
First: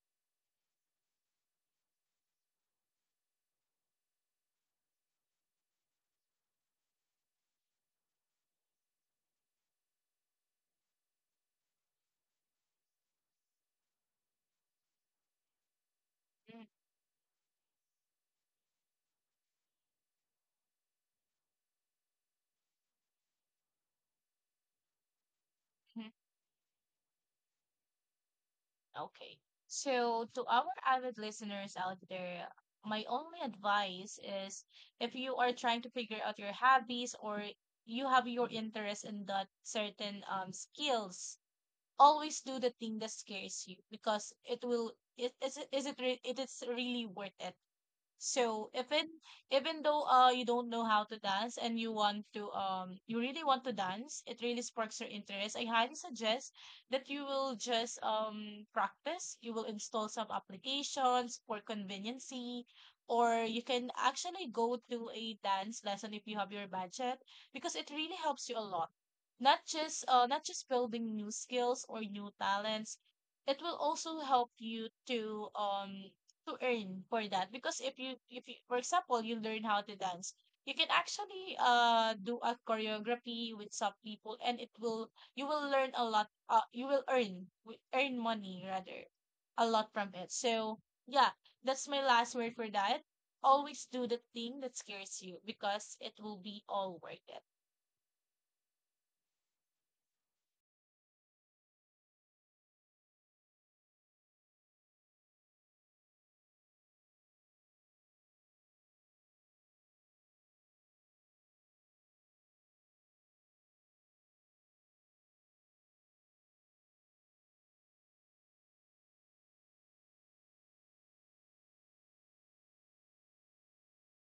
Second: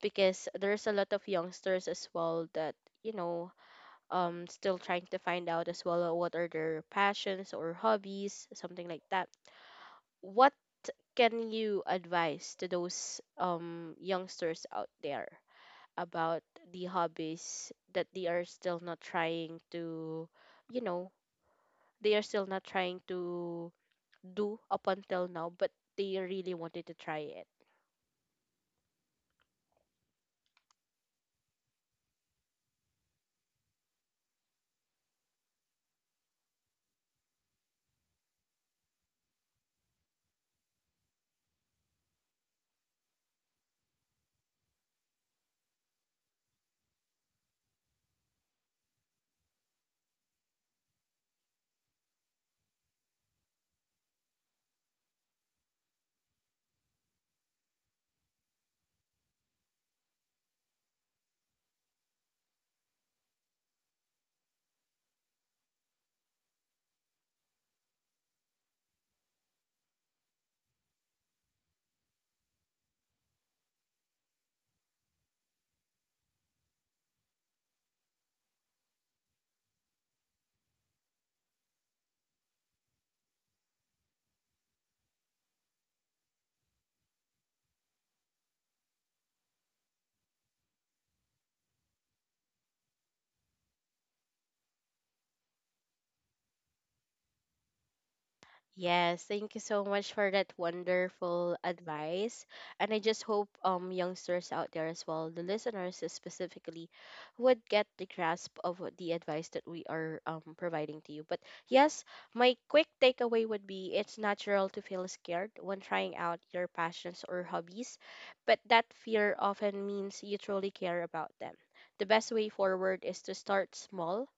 Speaker 1: because there's a lot of youngsters as well that, you know, still trying to find out as well, what are their passions or hobbies, something like that. What can you advise to those youngsters out there about the hobbies that they are still not trying to, you know, they are still not trying to do up until now, but
Speaker 2: Mhm.
Speaker 1: they really wanted to try it?
Speaker 2: Okay. So, to our avid listeners out there, my only advice is, if you are trying to figure out your hobbies or you have your interest in that certain skills, always do the thing that scares you, because it will, it is really worth it. So even even though you don't know how to dance and you want to you really want to dance, it really sparks your interest. I highly suggest that you will just practice. You will install some applications for conveniency, or you can actually go to a dance lesson if you have your budget, because it really helps you a lot. Not just not just building new skills or new talents, it will also help you to earn for that. Because if you for example, you learn how to dance, you can actually do a choreography with some people, and it will, you will learn a lot you will earn money rather, a lot from it. So yeah, that's my last word for that. Always do the thing that scares you, because it will be all worth it.
Speaker 1: Yes, thank you so much for that wonderful advice. And I just hope youngsters out there as well, the listeners specifically, would get the grasp of what the advice that we are providing to you. But yes, my quick takeaway would be, it's natural to feel scared when trying out your passions or hobbies, but that fear often means you truly care about them. The best way forward is to start small.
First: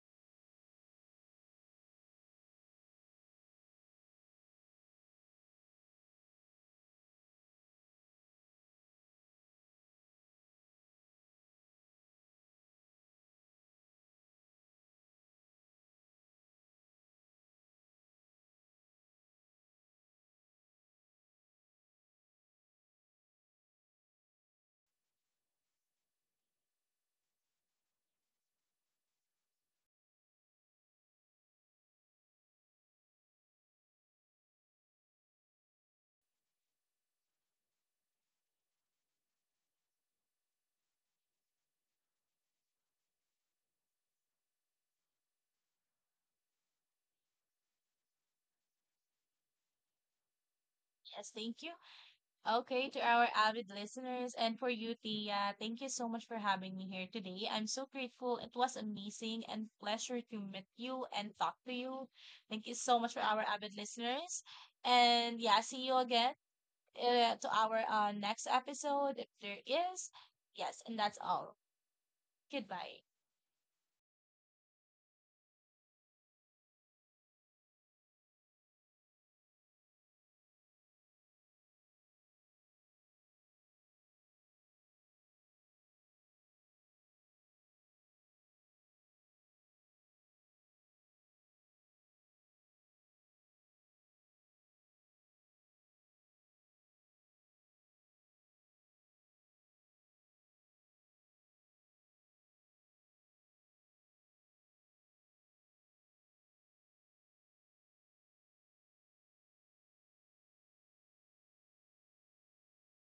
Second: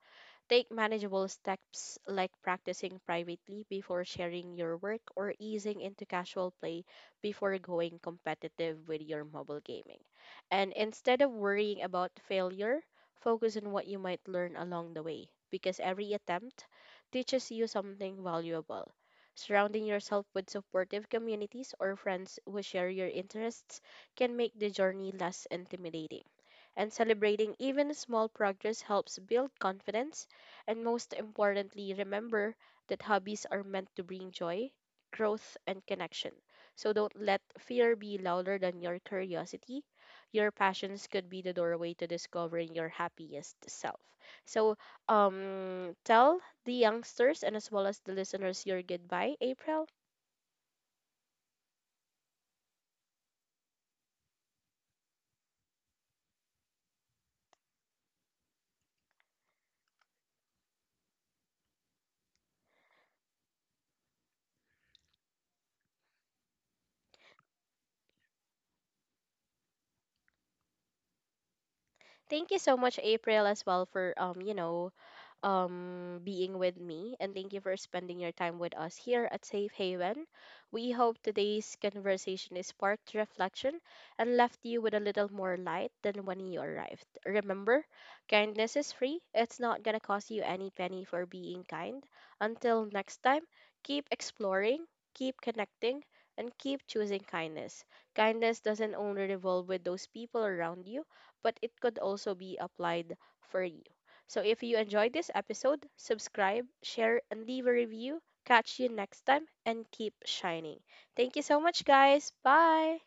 Speaker 1: Take manageable steps, like practicing privately before sharing your work, or easing into casual play before going competitive with your mobile gaming. And instead of worrying about failure, focus on what you might learn along the way, because every attempt teaches you something valuable. Surrounding yourself with supportive communities or friends who share your interests can make the journey less intimidating, and celebrating even small progress helps build confidence. And most importantly, remember that hobbies are meant to bring joy, growth, and connection. So don't let fear be louder than your curiosity. Your passions could be the doorway to discovering your happiest self. So, tell the youngsters and as well as the listeners your goodbye, April.
Speaker 2: Yes, thank you. Okay, to our avid listeners and for you, Tia, thank you so much for having me here today. I'm so grateful. It was amazing and pleasure to meet you and talk to you. Thank you so much for our avid listeners. And yeah, see you again, to our next episode if there is. Yes, and that's all.
Speaker 1: Thank you so much,
Speaker 2: Goodbye.
Speaker 1: April, as well for, you know, being with me, and thank you for spending your time with us here at Safe Haven. We hope today's conversation is sparked reflection and left you with a little more light than when you arrived. Remember, kindness is free, it's not gonna cost you any penny for being kind. Until next time, keep exploring, keep connecting, and keep choosing kindness. Kindness doesn't only revolve with those people around you, but it could also be applied for you. So if you enjoyed this episode, subscribe, share, and leave a review. Catch you next time and keep shining. Thank you so much, guys. Bye.